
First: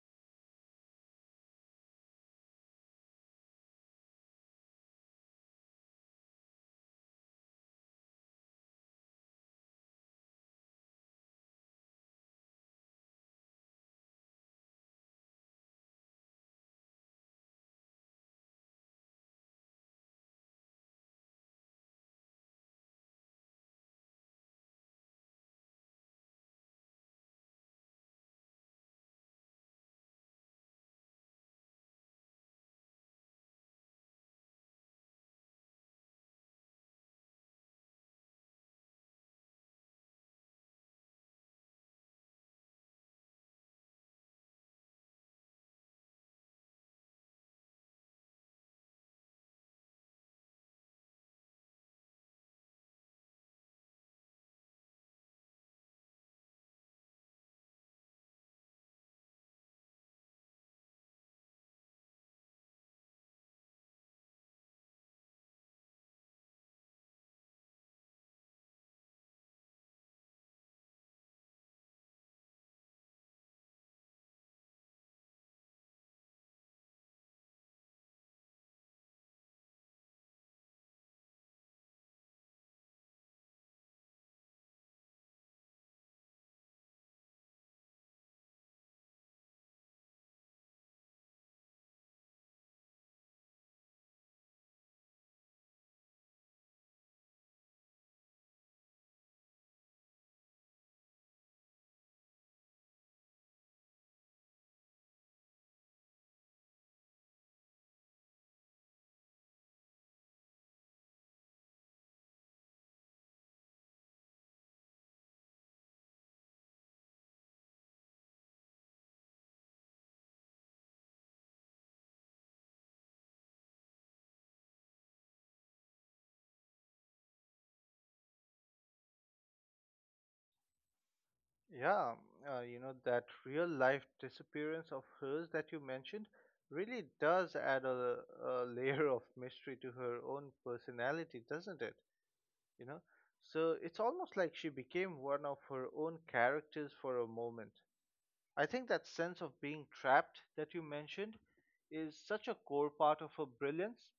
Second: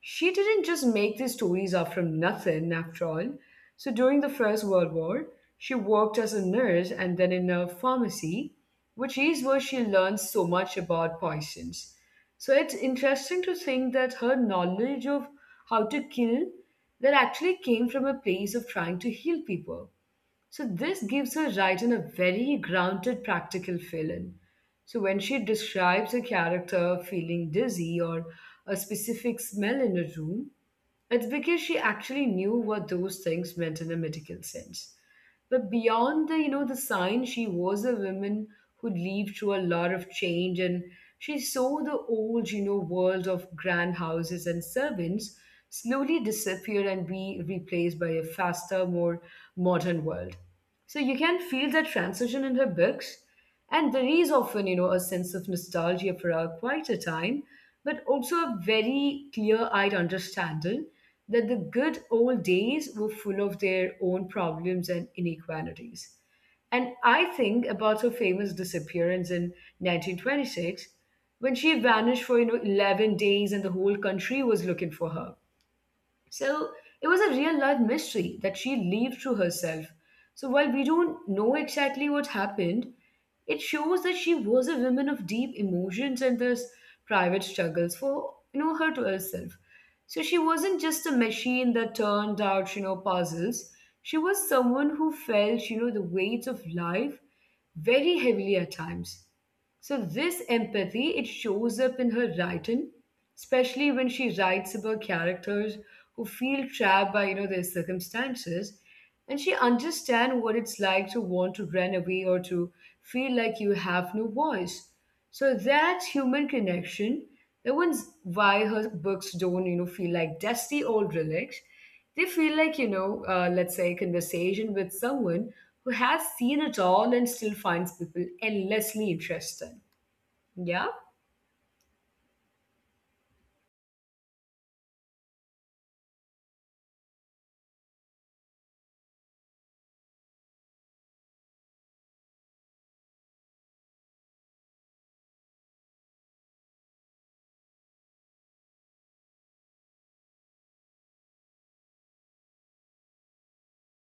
She didn't just make these stories up from nothing, after all. So during the First World War, she worked as a nurse and then in a pharmacy, which is where she learned so much about poisons. So it's interesting to think that her knowledge of how to kill that actually came from a place of trying to heal people. So this gives her writing a very grounded, practical feeling. So when she describes a character feeling dizzy or a specific smell in a room, it's because she actually knew what those things meant in a medical sense. But beyond the, you know, the sign, she was a woman who lived through a lot of change and she saw the old, you know, world of grand houses and servants slowly disappear and be replaced by a faster, more modern world. So you can feel that transition in her books. And there is often, you know, a sense of nostalgia for a quieter time, but also a very clear eyed understanding that the good old days were full of their own problems and inequalities. And I think about her famous disappearance in 1926 when she vanished for, you know, 11 days and the whole country was looking for her. So it was a real life mystery that she lived through herself. So while we don't know exactly what happened, it shows that she was a woman of deep emotions and thus private struggles for, you know, her to herself. So she wasn't just a machine that turned out, you know, puzzles. She was someone who felt, you know, the weights of life very heavily at times. So this empathy, it shows up in her writing, especially when she writes about characters who feel trapped by, you know, their circumstances, and she understands what it's like to want to run away or to feel like you have no voice. So that's human connection. That one's why her books don't, you know, feel like dusty old relics. They feel like, you know, let's say a conversation with someone who has seen it all and still finds people endlessly interesting. Yeah? Yeah, you know, that real life disappearance of hers that you mentioned really does add a layer of mystery to her own personality, doesn't it? You know, so it's almost like she became one of her own characters for a moment. I think that sense of being trapped that you mentioned is such a core part of her brilliance.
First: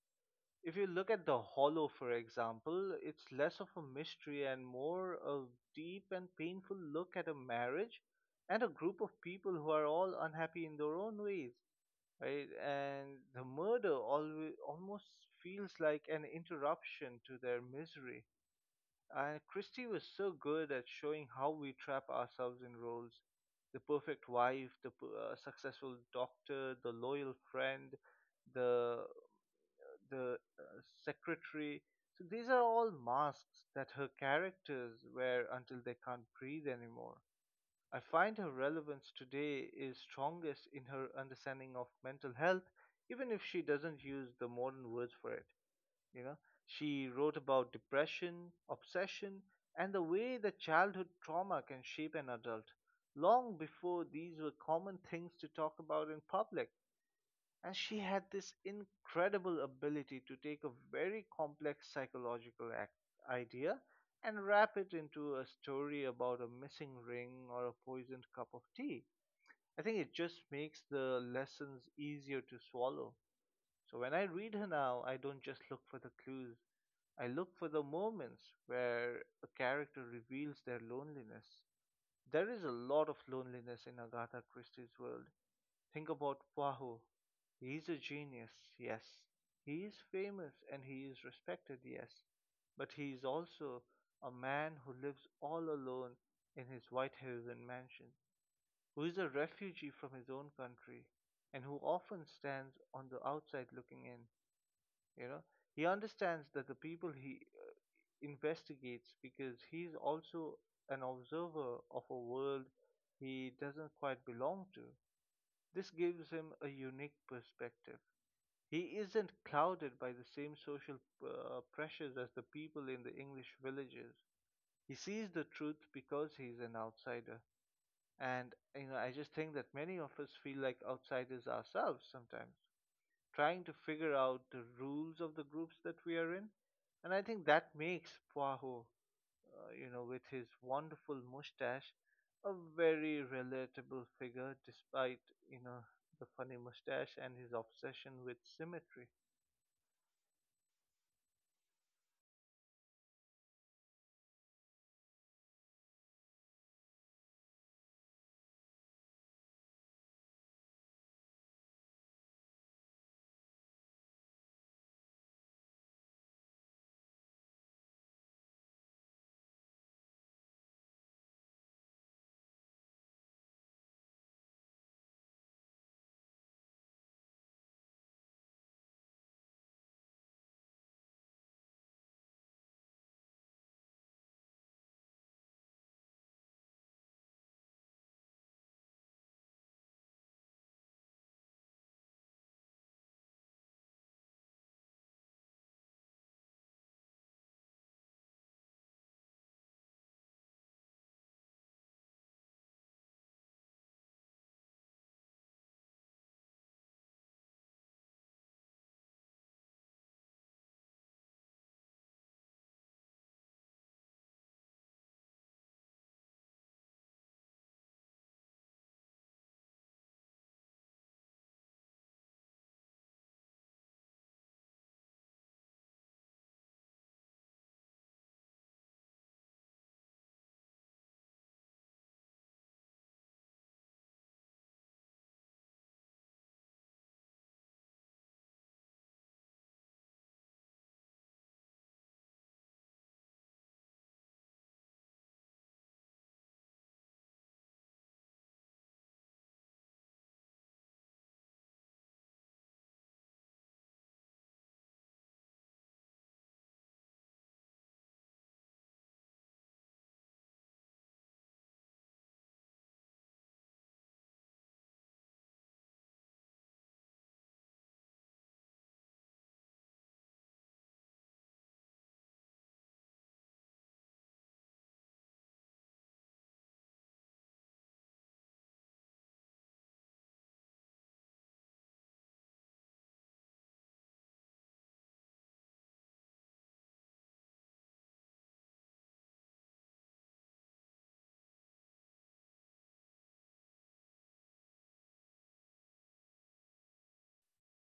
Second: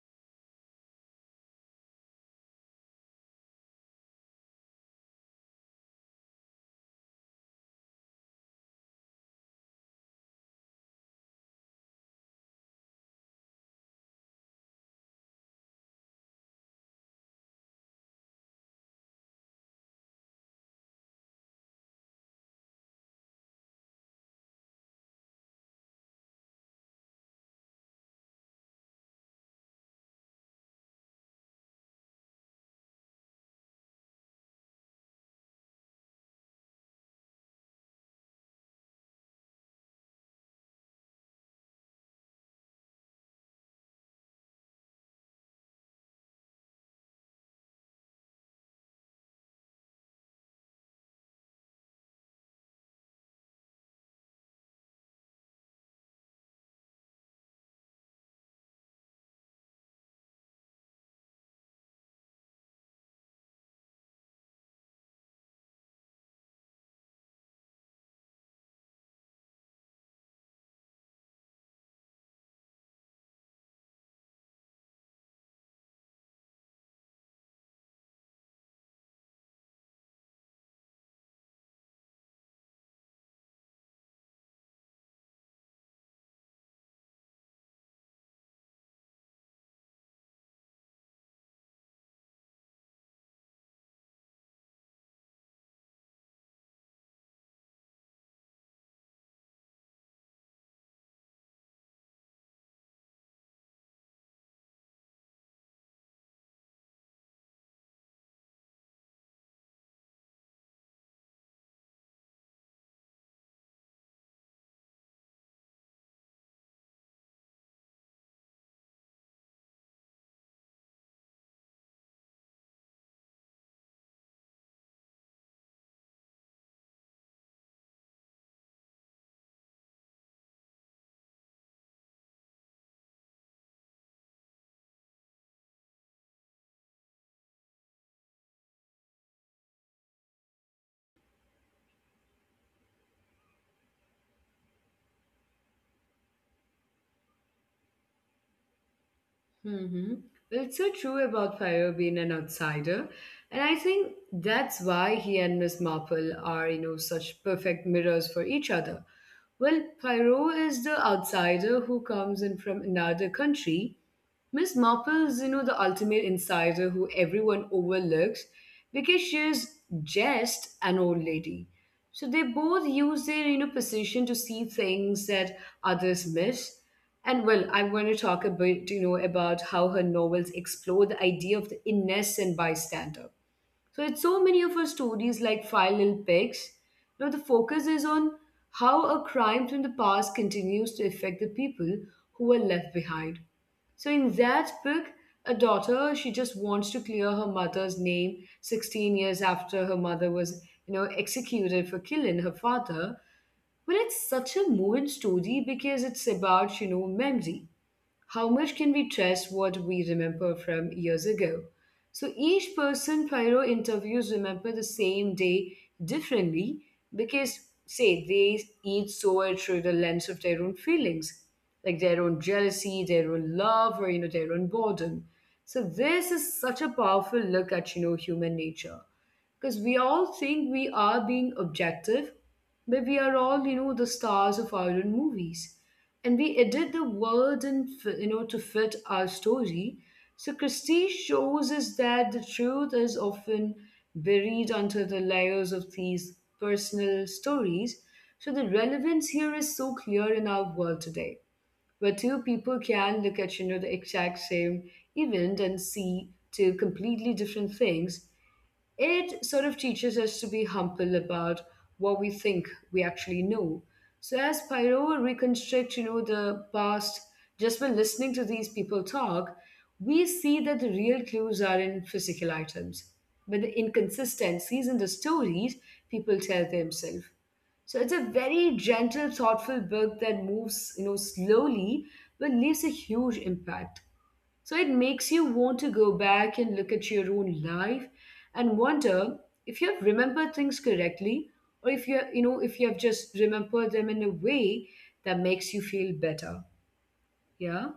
If you look at The Hollow, for example, it's less of a mystery and more a deep and painful look at a marriage and a group of people who are all unhappy in their own ways, right? And the murder always, almost feels like an interruption to their misery. And Christie was so good at showing how we trap ourselves in roles, the perfect wife, the successful doctor, the loyal friend, the, the secretary. So these are all masks that her characters wear until they can't breathe anymore. I find her relevance today is strongest in her understanding of mental health, even if she doesn't use the modern words for it. You know, she wrote about depression, obsession, and the way that childhood trauma can shape an adult long before these were common things to talk about in public. And she had this incredible ability to take a very complex psychological idea and wrap it into a story about a missing ring or a poisoned cup of tea. I think it just makes the lessons easier to swallow. So when I read her now, I don't just look for the clues, I look for the moments where a character reveals their loneliness. There is a lot of loneliness in Agatha Christie's world. Think about Poirot. He's a genius, yes. He is famous and he is respected, yes. But he is also a man who lives all alone in his Whitehaven mansion, who is a refugee from his own country, and who often stands on the outside looking in. You know, he understands that the people he investigates because he's also an observer of a world he doesn't quite belong to. This gives him a unique perspective. He isn't clouded by the same social pressures as the people in the English villages. He sees the truth because he's an outsider. And, you know, I just think that many of us feel like outsiders ourselves sometimes, trying to figure out the rules of the groups that we are in. And I think that makes Poirot, you know, with his wonderful mustache, a very relatable figure despite, you know, the funny mustache and his obsession with symmetry. Mm-hmm. Well, it's so true about Fire being an outsider, and I think that's why he and Miss Marple are, you know, such perfect mirrors for each other. Well, Pyro is the outsider who comes in from another country. Miss Marple's, you know, the ultimate insider who everyone overlooks because she's just an old lady. So they both use their, you know, position to see things that others miss. I am going to talk a bit, about how her novels explore the idea of the innocent bystander. So it's so many of her stories like Five Little Pigs. The focus is on how a crime from the past continues to affect the people who are left behind. So in that book, a daughter, she just wants to clear her mother's name 16 years after her mother was, executed for killing her father. But it's such a moving story because it's about, memory. How much can we trust what we remember from years ago? So each person Pyro interviews remember the same day differently because, say, they each saw it through the lens of their own feelings, like their own jealousy, their own love, or their own boredom. So this is such a powerful look at human nature, because we all think we are being objective, but we are all the stars of our own movies, and we edit the world and to fit our story. So Christie shows us that the truth is often buried under the layers of these personal stories. So the relevance here is so clear in our world today, where two people can look at the exact same event and see two completely different things. It sort of teaches us to be humble about what we think we actually know. So as Pyro reconstructs, the past, just by listening to these people talk, we see that the real clues are in physical items. But the inconsistencies in the stories people tell themselves. So it's a very gentle, thoughtful book that moves, slowly, but leaves a huge impact. So it makes you want to go back and look at your own life and wonder if you have remembered things correctly, or if if you have just remembered them in a way that makes you feel better. Yeah.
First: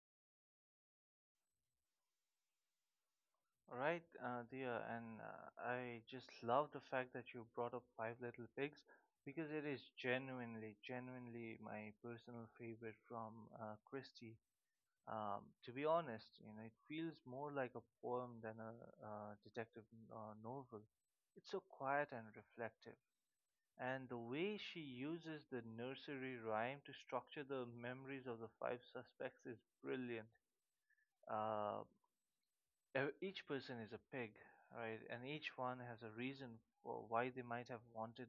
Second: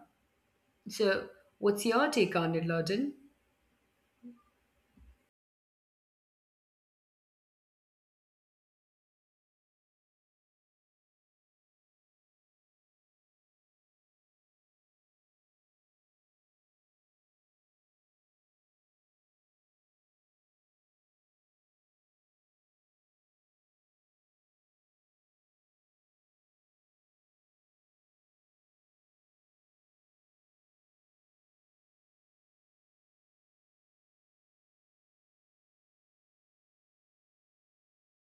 So what's your take on it, Lawden? Right, dear, and I just love the fact that you brought up Five Little Pigs because it is genuinely, genuinely my personal favorite from Christie. To be honest, you know, it feels more like a poem than a detective novel. It's so quiet and reflective. And the way she uses the nursery rhyme to structure the memories of the five suspects is brilliant. Uh, each person is a pig, right? And each one has a reason for why they might have wanted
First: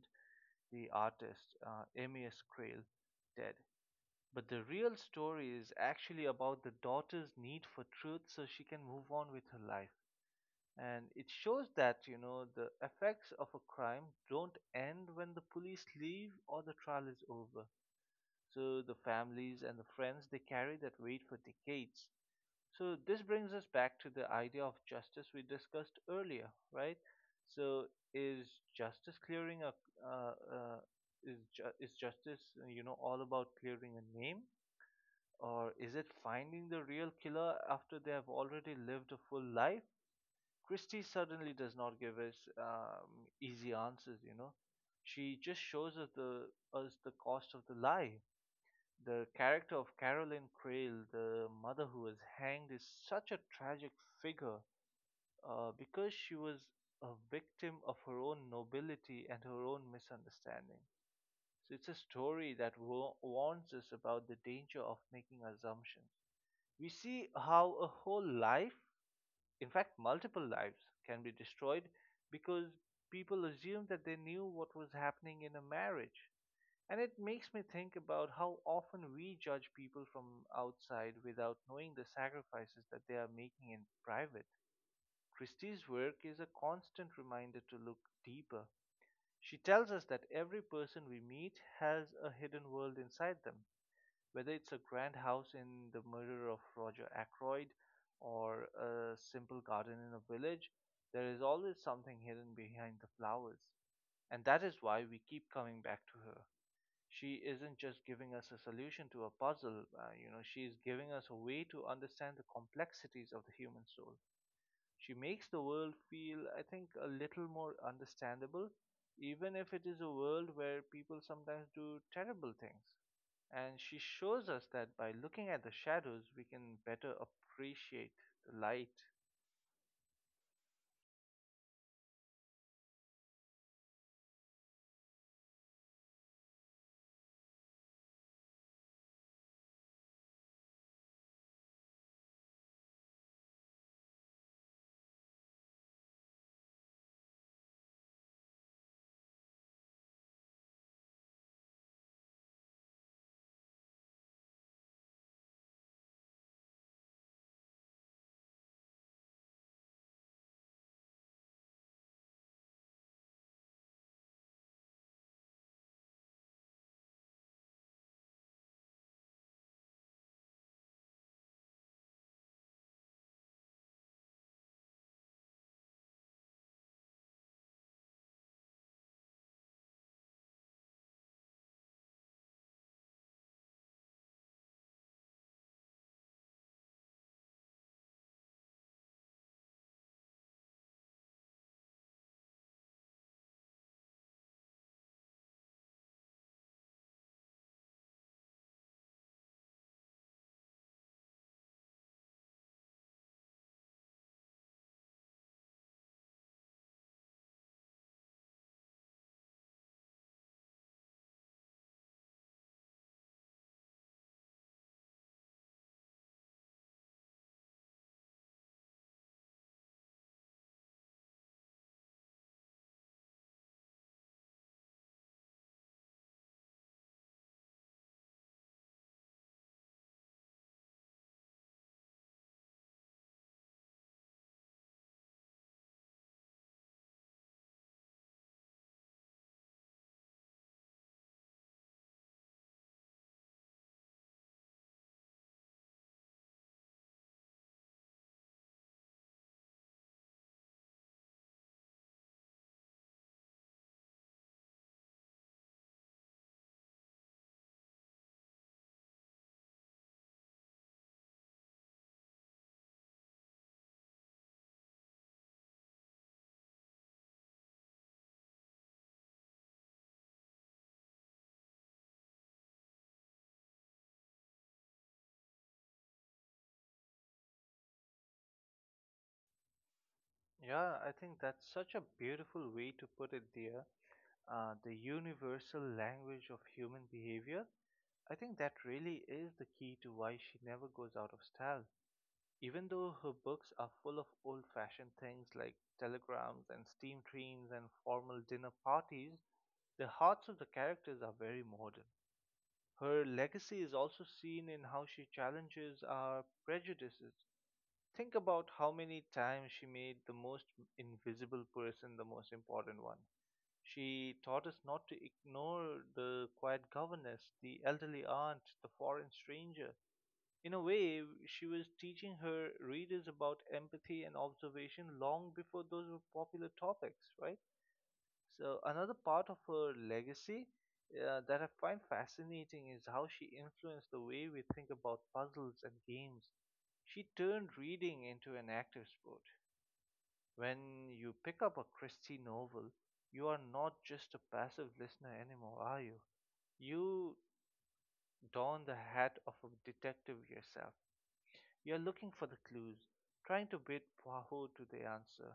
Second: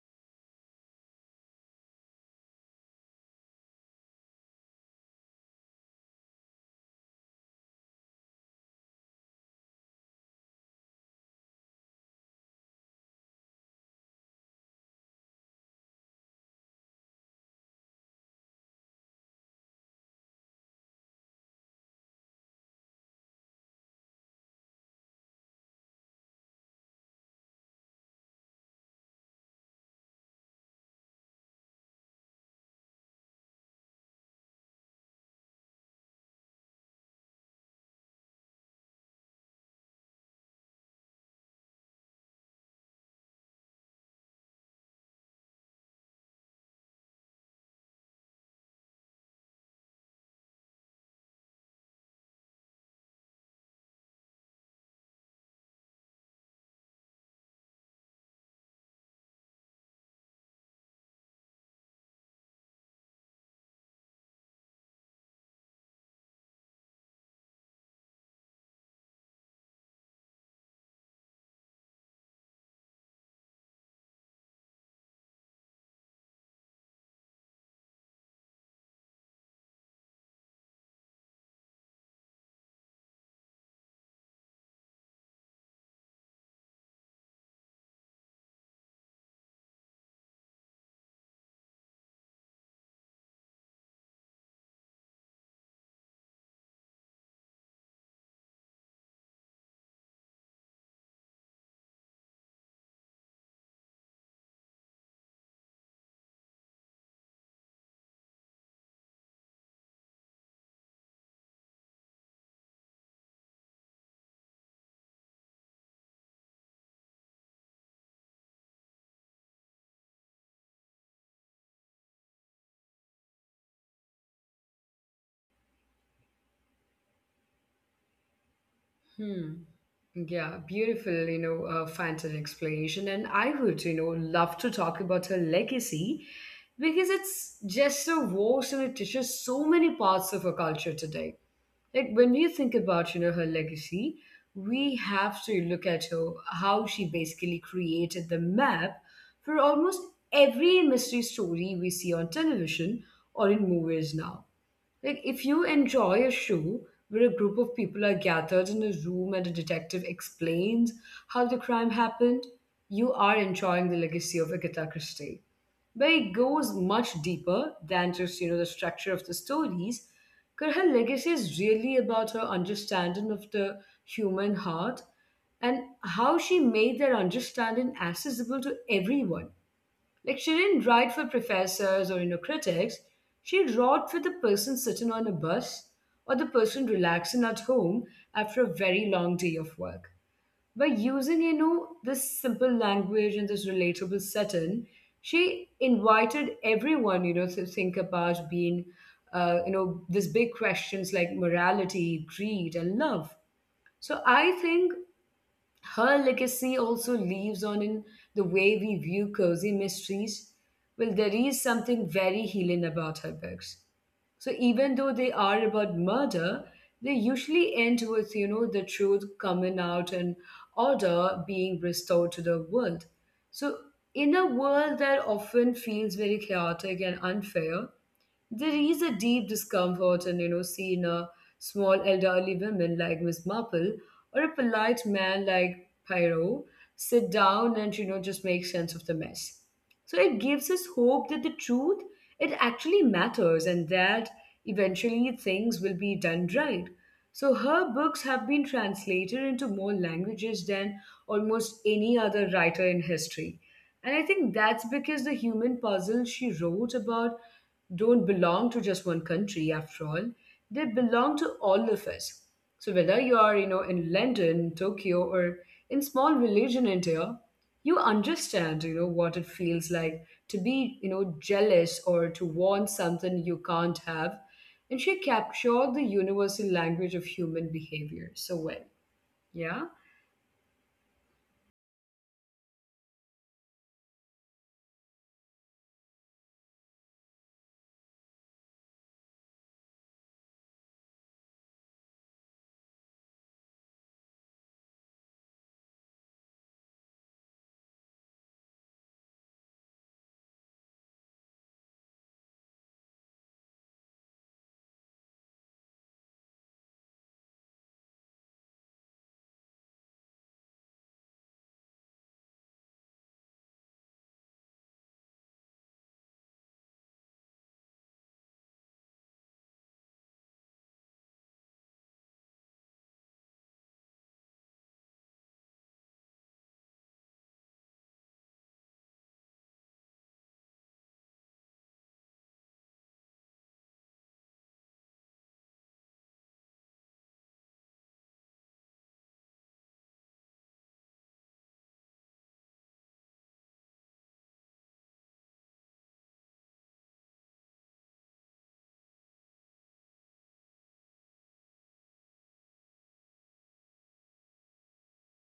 the artist, Emmy Crail, dead. But the real story is actually about the daughter's need for truth so she can move on with her life. And it shows that, you know, the effects of a crime don't end when the police leave or the trial is over. So the families and the friends, they carry that weight for decades. So this brings us back to the idea of justice we discussed earlier, right? So is justice clearing a, uh, uh, is justice, you know, all about clearing a name? Or is it finding the real killer after they have already lived a full life? Christie suddenly does not give us easy answers, you know. She just shows us us the cost of the lie. The character of Caroline Crail, the mother who was hanged, is such a tragic figure because she was a victim of her own nobility and her own misunderstanding. So it's a story that warns us about the danger of making assumptions. We see how a whole life, in fact, multiple lives, can be destroyed because people assumed that they knew what was happening in a marriage. And it makes me think about how often we judge people from outside without knowing the sacrifices that they are making in private. Christie's work is a constant reminder to look deeper. She tells us that every person we meet has a hidden world inside them, whether it's a grand house in The Murder of Roger Ackroyd or a simple garden in a village, there is always something hidden behind the flowers. And that is why we keep coming back to her. She isn't just giving us a solution to a puzzle, you know, she is giving us a way to understand the complexities of the human soul. She makes the world feel, I think, a little more understandable, even if it is a world where people sometimes do terrible things. And she shows us that by looking at the shadows, we can better appreciate the light. Hmm. Yeah, beautiful, fantasy explanation. And I would, love to talk about her legacy because it's just so vast and it touches so many parts of our culture today. Like when we think about, her legacy, we have to look at her, how she basically created the map for almost every mystery story we see on television or in movies now. Like, if you enjoy a show where a group of people are gathered in a room and a detective explains how the crime happened, you are enjoying the legacy of Agatha Christie. But it goes much deeper than just, the structure of the stories, because her legacy is really about her understanding of the human heart and how she made that understanding accessible to everyone. Like she didn't write for professors or critics. She wrote for the person sitting on a bus or the person relaxing at home after a very long day of work. By using, this simple language and this relatable setting, she invited everyone, to think about being, these big questions like morality, greed, and love. So I think her legacy also lives on in the way we view cozy mysteries. Well, there is something very healing about her books. So even though they are about murder, they usually end with, the truth coming out and order being restored to the world. So in a world that often feels very chaotic and unfair, there is a deep discomfort and seeing a small elderly woman like Miss Marple or a polite man like Pyro sit down and just make sense of the mess. So it gives us hope that the truth, it actually matters, and that eventually things will be done right. So her books have been translated into more languages than almost any other writer in history, and I think that's because the human puzzle she wrote about don't belong to just one country. After all, they belong to all of us. So whether you are in London, Tokyo, or in small village in India, you understand what it feels like to be jealous or to want something you can't have. And she captured the universal language of human behavior so well. Yeah. Yeah, I think that's such a beautiful way to put it, dear. The universal language of human behavior. I think that really is the key to why she never goes out of style. Even though her books are full of old-fashioned things like telegrams and steam trains and formal dinner parties, the hearts of the characters are very modern. Her legacy is also seen in how she challenges our prejudices. Think about how many times she made the most invisible person the most important one. She taught us not to ignore the quiet governess, the elderly aunt, the foreign stranger. In a way, she was teaching her readers about empathy and observation long before those were popular topics, right? So another part of her legacy that I find fascinating is how she influenced the way we think about puzzles and games. She turned reading into an active sport. When you pick up a Christie novel, you are not just a passive listener anymore, are you? You don the hat of a detective yourself. You are looking for the clues, trying to bid Poirot to the answer.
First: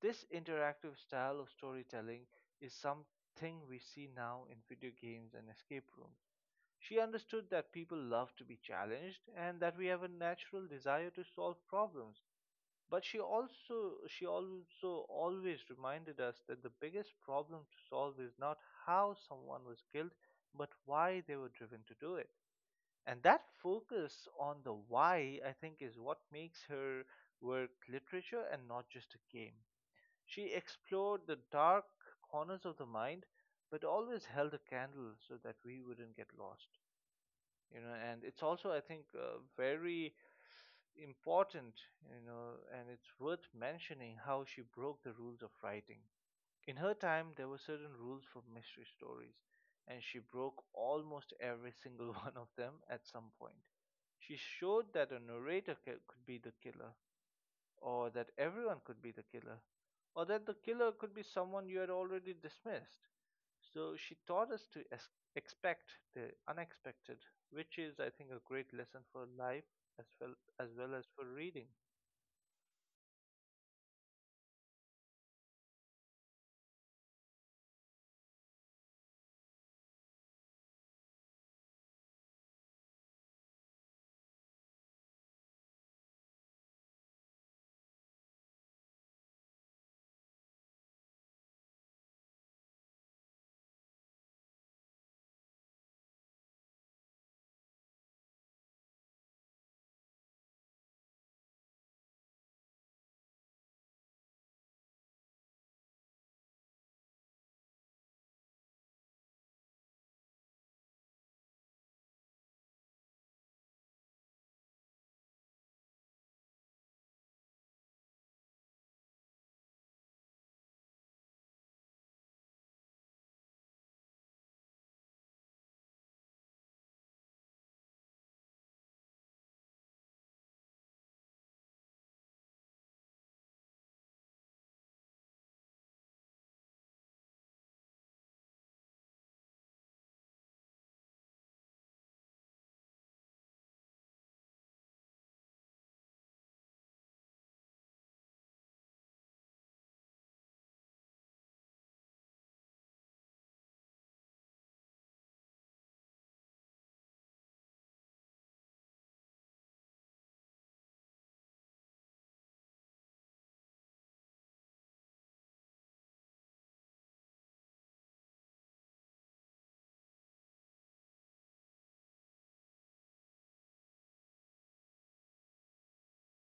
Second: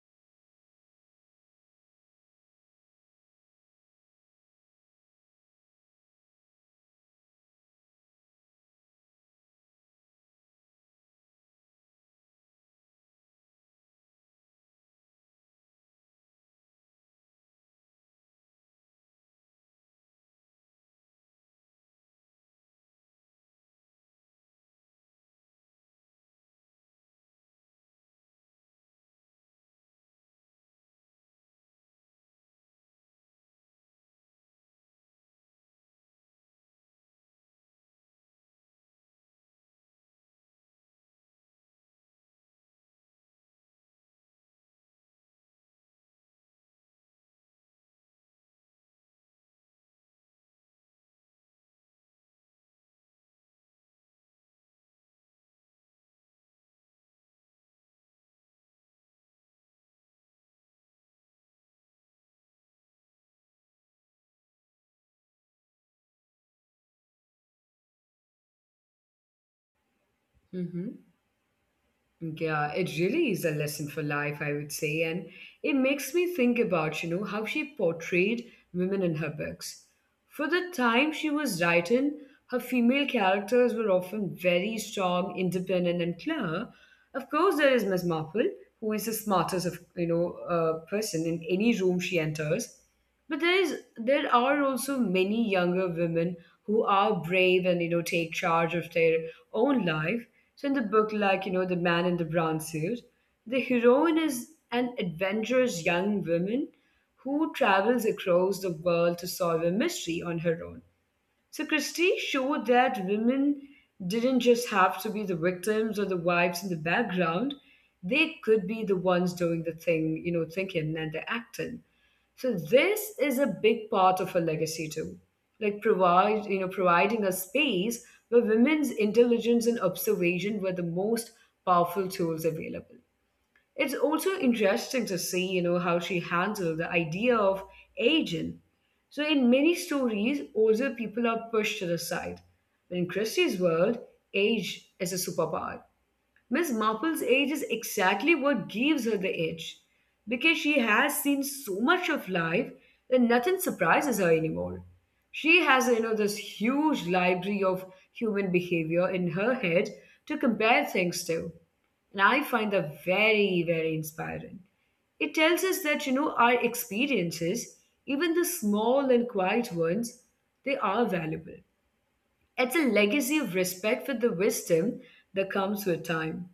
This interactive style of storytelling is something we see now in video games and escape rooms. She understood that people love to be challenged and that we have a natural desire to solve problems. But she also always reminded us that the biggest problem to solve is not how someone was killed, but why they were driven to do it. And that focus on the why, I think, is what makes her work literature and not just a game. She explored the dark corners of the mind, but always held a candle so that we wouldn't get lost. You know, and it's also, I think, very important, you know, and it's worth mentioning how she broke the rules of writing. In her time, there were certain rules for mystery stories, and she broke almost every single one of them at some point. She showed that a narrator could be the killer, or that everyone could be the killer, or that the killer could be someone you had already dismissed. So she taught us to expect the unexpected, which is, I think, a great lesson for life as well Mm-hmm. As for reading. Yeah, it really is a lesson for life, I would say. And it makes me think about, how she portrayed women in her books. For the time she was writing, her female characters were often very strong, independent, and clear. Of course, there is Miss Marple, who is the smartest of, person in any room she enters. But there are also many younger women who are brave and take charge of their own life. So in the book, like the man in the brown suit, the heroine is an adventurous young woman who travels across the world to solve a mystery on her own. So Christie showed that women didn't just have to be the victims or the wives in the background. They could be the ones doing the thing, thinking and the acting. So this is a big part of her legacy too. Like provide, providing a space where women's intelligence and observation were the most powerful tools available. It's also interesting to see, how she handled the idea of aging. So in many stories, older people are pushed to the side. But in Christie's world, age is a superpower. Miss Marple's age is exactly what gives her the edge because she has seen so much of life that nothing surprises her anymore. She has, this huge library of human behavior in her head to compare things to. And I find that very, very inspiring. It tells us that, our experiences, even the small and quiet ones, they are valuable. It's a legacy of respect for the wisdom that comes with time.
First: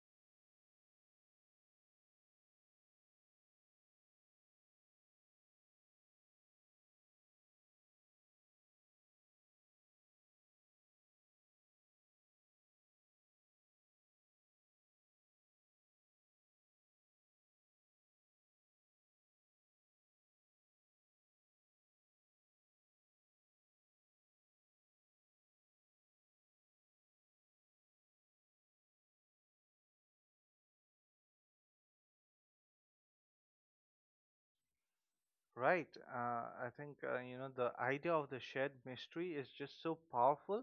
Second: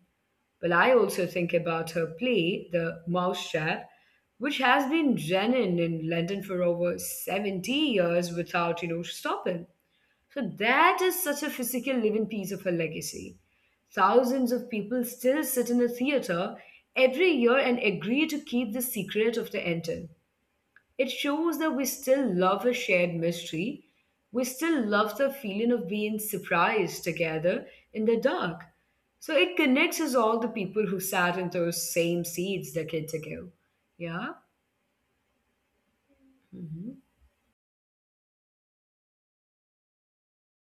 Well, I also think about her play, The Mouse Trap, which has been running in London for over 70 years without, stopping. So that is such a physical living piece of her legacy. Thousands of people still sit in the theater every year and agree to keep the secret of the ending. It shows that we still love a shared mystery. We still love the feeling of being surprised together in the dark. So it connects us all the people who sat in those same seats decades ago. Yeah. Right. I think you know the idea of the shared mystery is just so powerful.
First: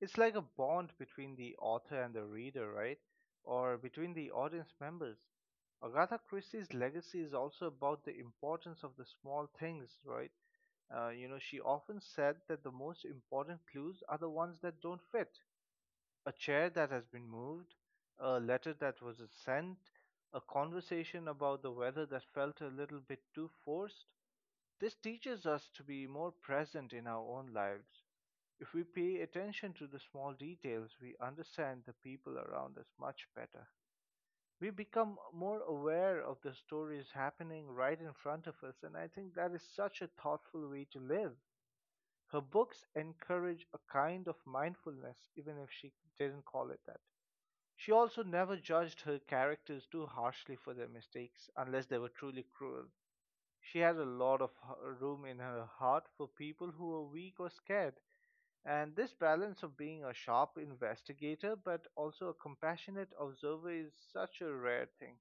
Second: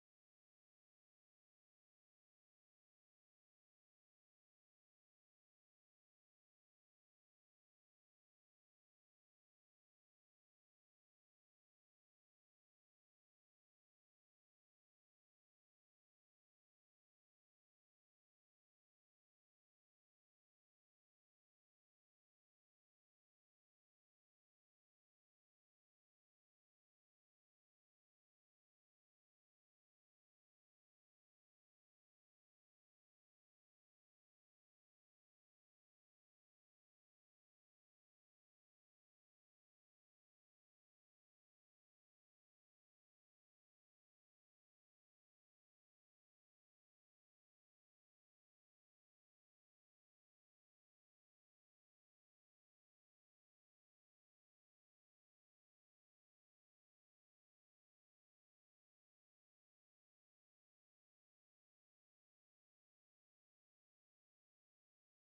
It's like a bond between the author and the reader, right? Or between the audience members. Agatha Christie's legacy is also about the importance of the small things, right? You know, she often said that the most important clues are the ones that don't fit. A chair that has been moved, a letter that was sent, a conversation about the weather that felt a little bit too forced. This teaches us to be more present in our own lives. If we pay attention to the small details, we understand the people around us much better. We become more aware of the stories happening right in front of us, and I think that is such a thoughtful way to live. Her books encourage a kind of mindfulness, even if she didn't call it that. She also never judged her characters too harshly for their mistakes, unless they were truly cruel. She has a lot of room in her heart for people who are weak or scared, and this balance of being a sharp investigator but also a compassionate observer is such a rare thing.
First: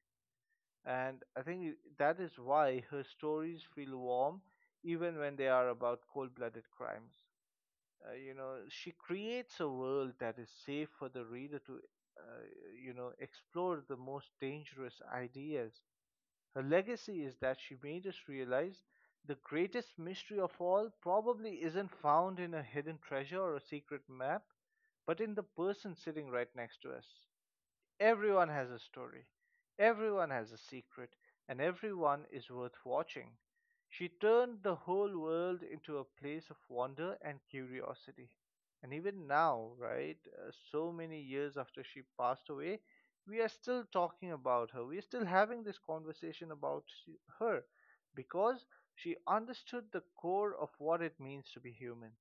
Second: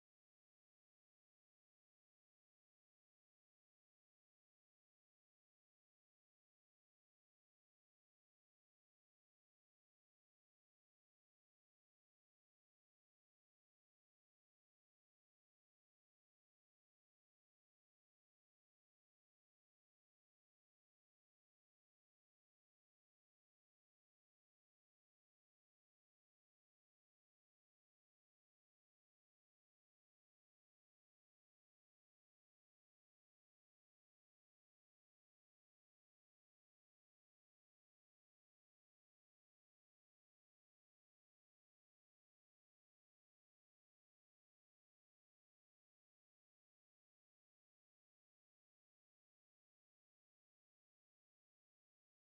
And I think that is why her stories feel warm even when they are about cold blooded crimes. You know, she creates a world that is safe for the reader to, uh, you know, explore the most dangerous ideas. Her legacy is that she made us realize the greatest mystery of all probably isn't found in a hidden treasure or a secret map, but in the person sitting right next to us. Everyone has a story, everyone has a secret, and everyone is worth watching. She turned the whole world into a place of wonder and curiosity. And even now, right, so many years after she passed away, we are still talking about her. We are still having this conversation about her because she understood the core of what it means to be human.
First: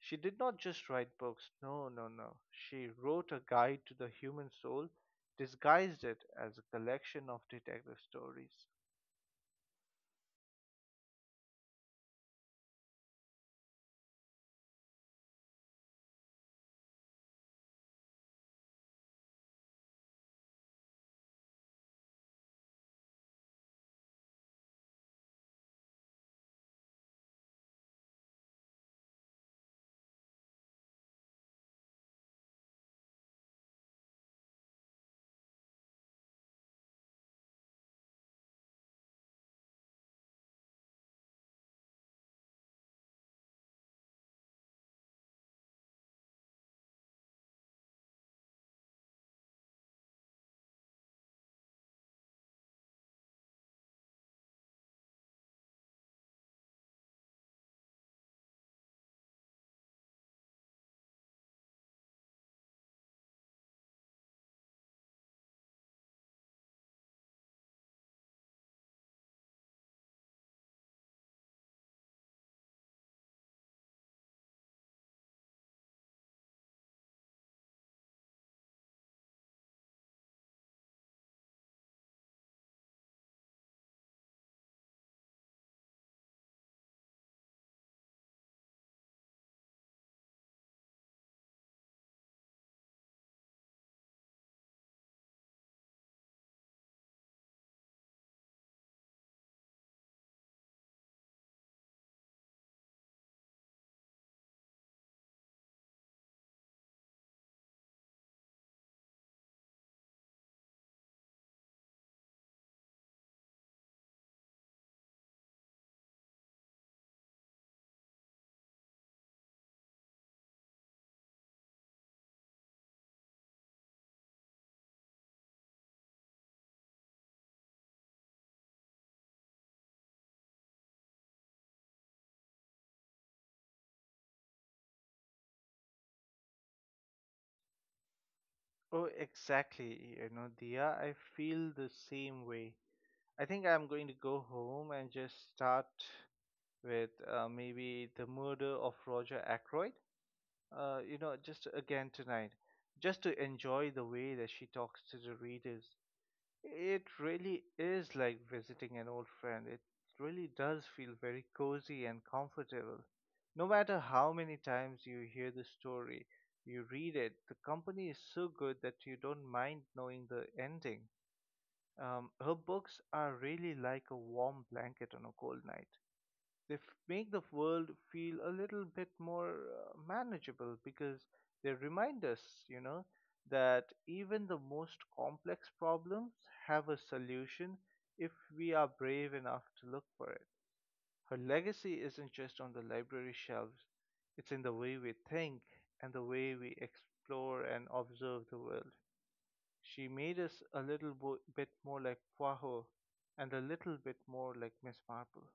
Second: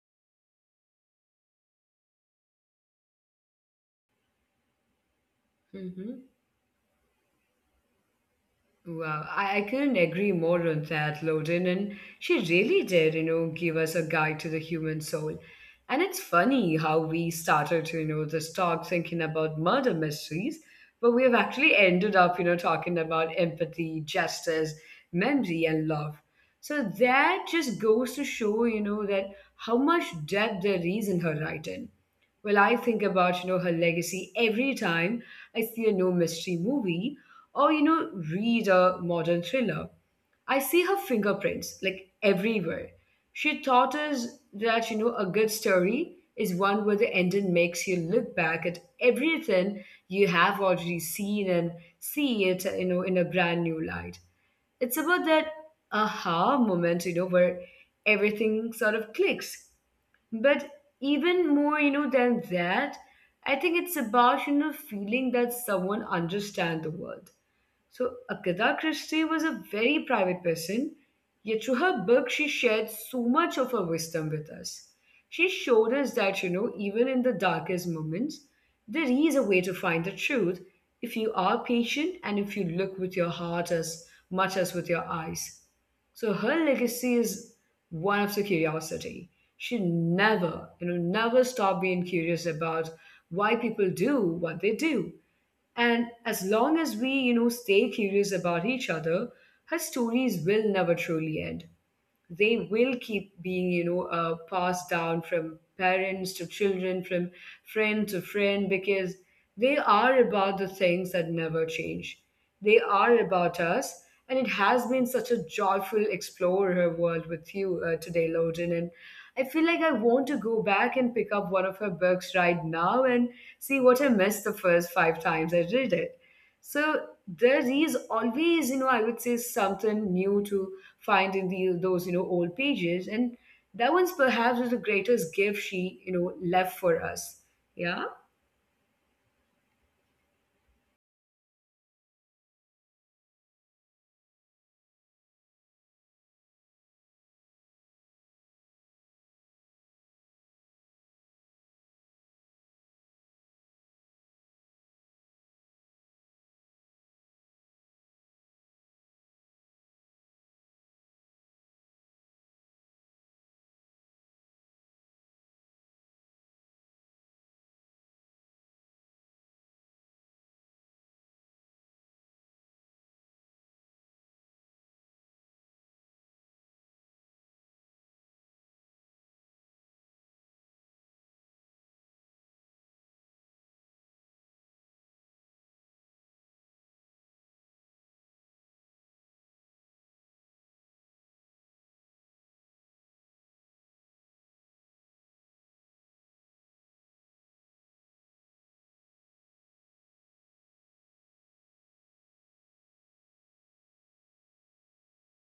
She did not just write books. No, no, no. She wrote a guide to the human soul, disguised it Hmm. as a collection of detective stories. Wow, I couldn't agree more on that, Loden. And she really did, give us a guide to the human soul. And it's funny how we started to, this talk thinking about murder mysteries, but we have actually ended up, talking about empathy, justice, memory, and love. So that just goes to show, that how much depth there is in her writing. Well, I think about, her legacy every time I see a no mystery movie or read a modern thriller. I see her fingerprints like everywhere. She taught us that a good story is one where the ending makes you look back at everything you have already seen and see it in a brand new light. It's about that aha moment, where everything sort of clicks. But even more, than that, I think it's about feeling that someone understands the world. So Agatha Christie was a very private person, yet through her book she shared so much of her wisdom with us. She showed us that, even in the darkest moments, there is a way to find the truth if you are patient and if you look with your heart as much as with your eyes. So her legacy is one of the curiosity. She never, never stopped being curious about why people do what they do. And as long as we, stay curious about each other, her stories will never truly end. They will keep being passed down from parents to children, from friend to friend, because they are about the things that never change. They are about us. And it has been such a joyful explore her world with you, today, Loden, and I feel like I want to go back and pick up one of her books right now and see what I missed the first five times I read it. So there is always, I would say, something new to find in the, those, old pages. And that one's perhaps is the greatest gift she, left for us. Yeah. Oh, exactly. You know, Dia, I feel the same way. I think I'm going to go home and just start with maybe The Murder of Roger Ackroyd. You know, just again tonight, just to enjoy the way that she talks to the readers. It really is like visiting an old friend. It really does feel very cozy and comfortable. No matter how many times you hear the story, you read it, the company is so good that you don't mind knowing the ending. Her books are really like a warm blanket on a cold night. They make the world feel a little bit more manageable because they remind us, you know, that even the most complex problems have a solution if we are brave enough to look for it. Her legacy isn't just on the library shelves, it's in the way we think and the way we explore and observe the world. She made us a little bit more like Poirot and a little bit more like Miss Marple.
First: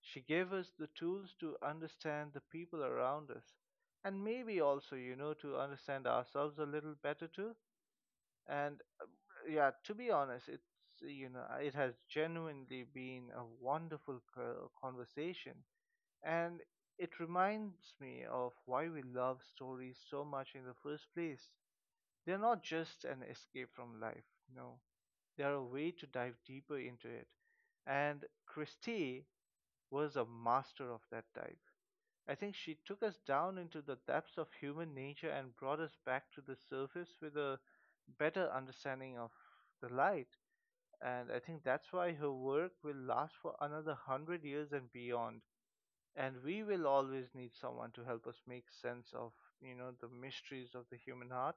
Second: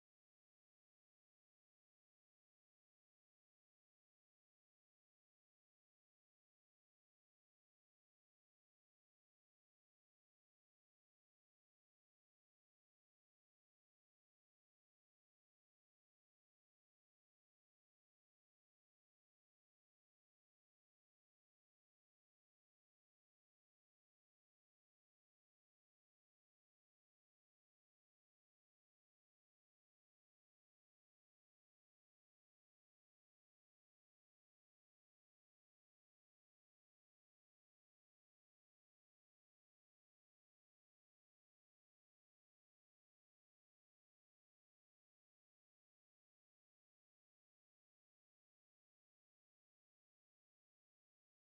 She gave us the tools to understand the people around us, and maybe also, you know, to understand ourselves a little better too. And yeah, to be honest, it's you know, it has genuinely been a wonderful conversation, and it reminds me of why we love stories so much in the first place. They're not just an escape from life, no, they're a way to dive deeper into it. And Christie was a master of that type. I think she took us down into the depths of human nature and brought us back to the surface with a better understanding of the light. And I think that's why her work will last for another hundred years and beyond. And we will always need someone to help us make sense of, you know, the mysteries of the human heart.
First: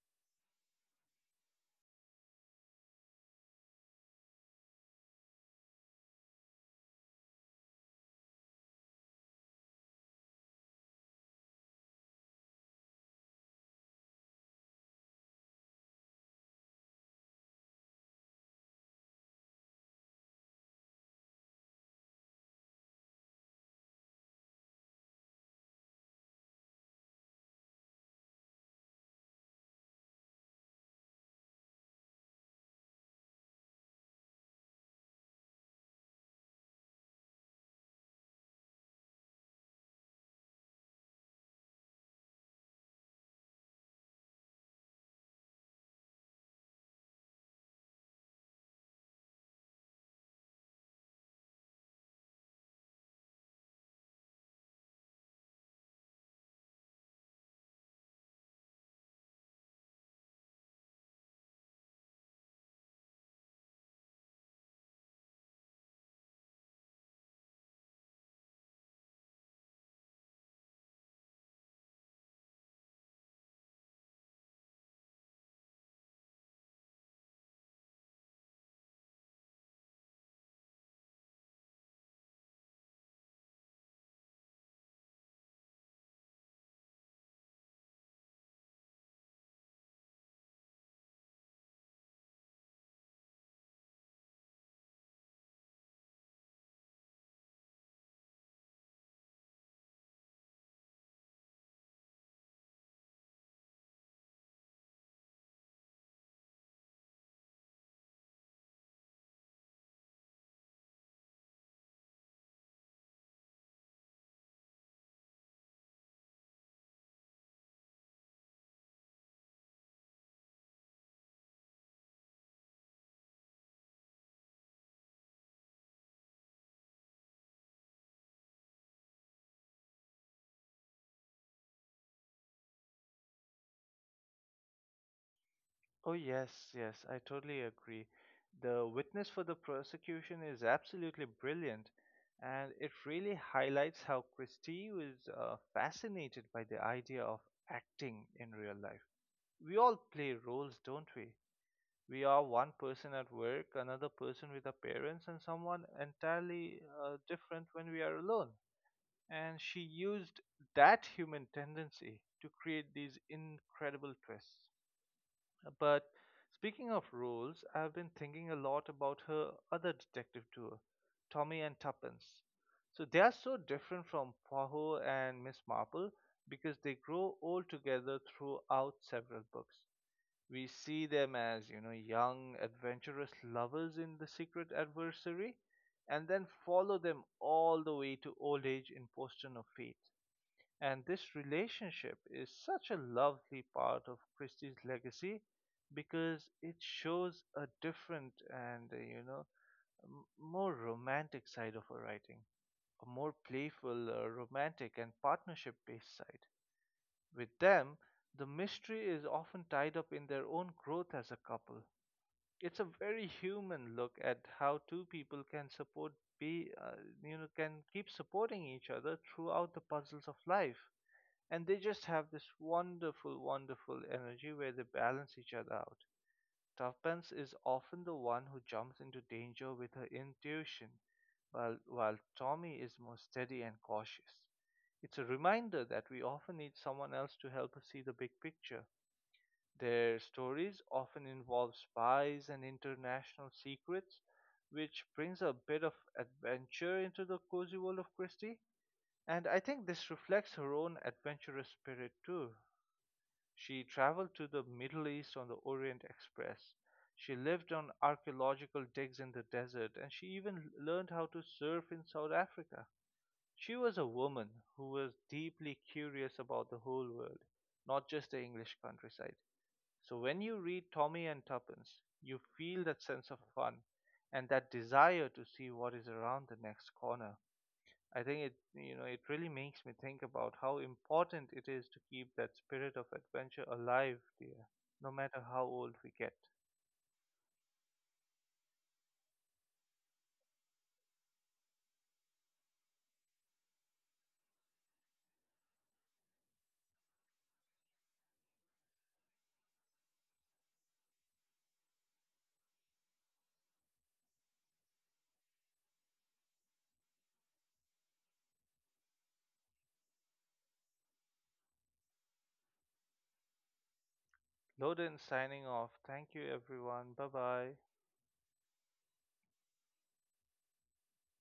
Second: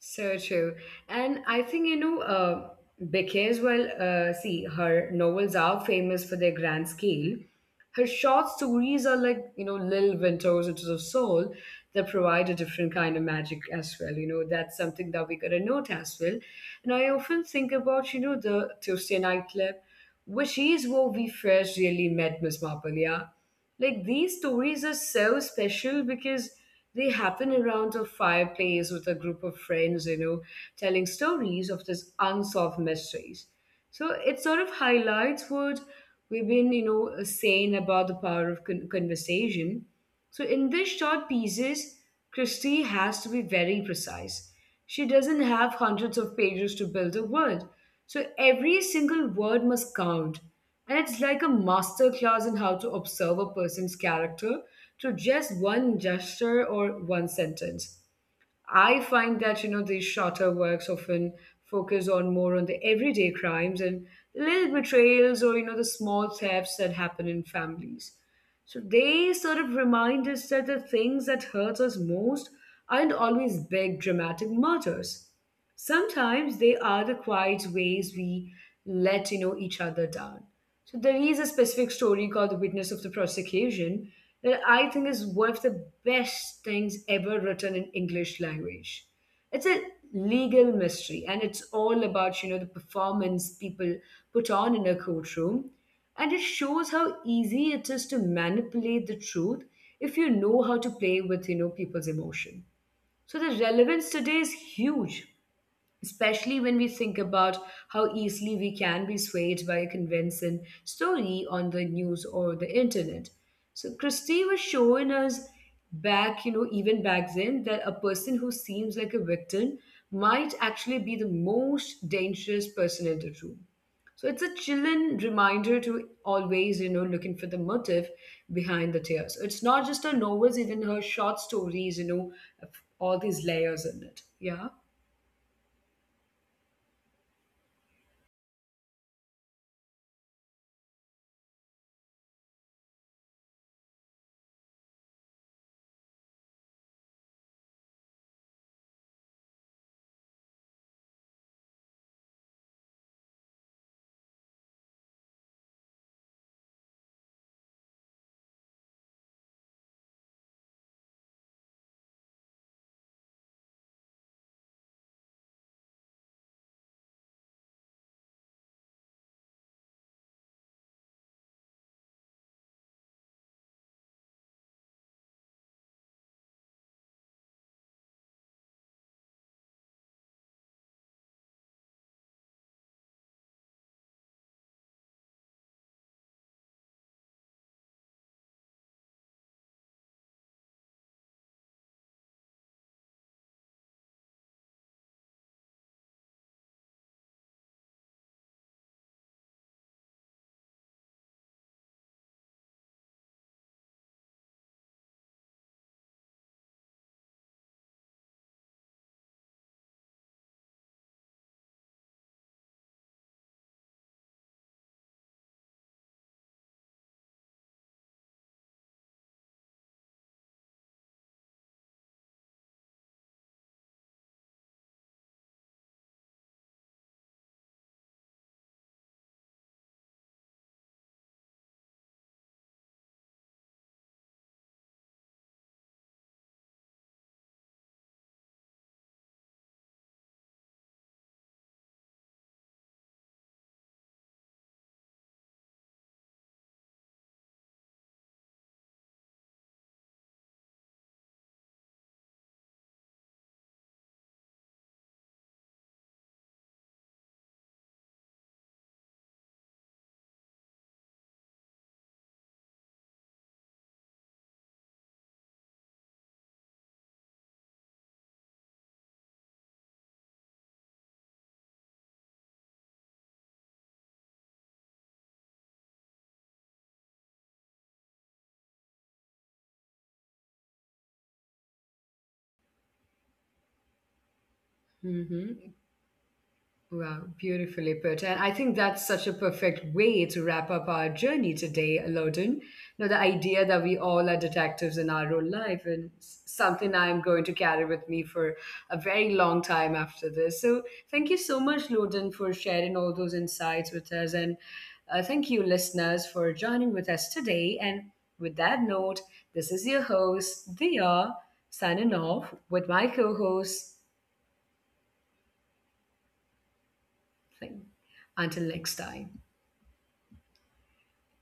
So true. And I think, because, see, her novels are famous for their grand scale. Her short stories are like, Lil Winter's Into the Soul, that provide a different kind of magic as well. You know, that's something that we gotta note as well. And I often think about, the Tuesday Night Club, which is where we first really met Miss Marple, yeah? Like these stories are so special because they happen around a fireplace with a group of friends, telling stories of these unsolved mysteries. So it sort of highlights what we've been, saying about the power of conversation. So, in these short pieces, Christie has to be very precise. She doesn't have hundreds of pages to build a world. So, every single word must count. And it's like a master class in how to observe a person's character through just one gesture or one sentence. I find that these shorter works often focus on more on the everyday crimes and little betrayals, or the small thefts that happen in families. So they sort of remind us that the things that hurt us most aren't always big dramatic murders. Sometimes they are the quiet ways we let each other down. So there is a specific story called The Witness of the Prosecution that I think is one of the best things ever written in English language. It's a legal mystery, and it's all about the performance people put on in a courtroom, and it shows how easy it is to manipulate the truth if you know how to play with people's emotion. So the relevance today is huge, especially when we think about how easily we can be swayed by a convincing story on the news or the internet. So Christie was showing us back, even back then, that a person who seems like a victim might actually be the most dangerous person in the room. So it's a chilling reminder to always, looking for the motive behind the tears. It's not just her novels, even her short stories, have all these layers in it. Yeah. Oh, yes, yes, I totally agree. The Witness for the Prosecution is absolutely brilliant, and it really highlights how Christie was fascinated by the idea of acting in real life. We all play roles, don't we? We are one person at work, another person with our parents, and someone entirely different when we are alone. And she used that human tendency to create these incredible twists. But speaking of roles, I've been thinking a lot about her other detective tour, Tommy and Tuppence. So they are so different from Poirot and Miss Marple because they grow old together throughout several books. We see them as, you know, young, adventurous lovers in The Secret Adversary, and then follow them all the way to old age in Postern of Fate. And this relationship is such a lovely part of Christie's legacy because it shows a different and, you know, more romantic side of her writing, a more playful, romantic, and partnership based side. With them, the mystery is often tied up in their own growth as a couple. It's a very human look at how two people can support be you know can keep supporting each other throughout the puzzles of life. And they just have this wonderful energy where they balance each other out. Tuppence is often the one who jumps into danger with her intuition, while Tommy is more steady and cautious. It's a reminder that we often need someone else to help us see the big picture. Their stories often involve spies and international secrets, which brings a bit of adventure into the cozy world of Christie. And I think this reflects her own adventurous spirit too. She traveled to the Middle East on the Orient Express. She lived on archaeological digs in the desert, and she even learned how to surf in South Africa. She was a woman who was deeply curious about the whole world, not just the English countryside. So when you read Tommy and Tuppence, you feel that sense of fun and that desire to see what is around the next corner. I think it, you know, it really makes me think about how important it is to keep that spirit of adventure alive, dear, no matter how Mm-hmm. old we get. Wow, beautifully put. And I think that's such a perfect way to wrap up our journey today, Loden. You know, the idea that we all are detectives in our own life and something I'm going to carry with me for a very long time after this. So thank you so much, Loden, for sharing all those insights with us. And thank you, listeners, for joining with us today. And with that note, this is your host, Dia, signing off with my co-host. Loden signing off. Thank you, everyone. Bye bye. Thing. Until next time.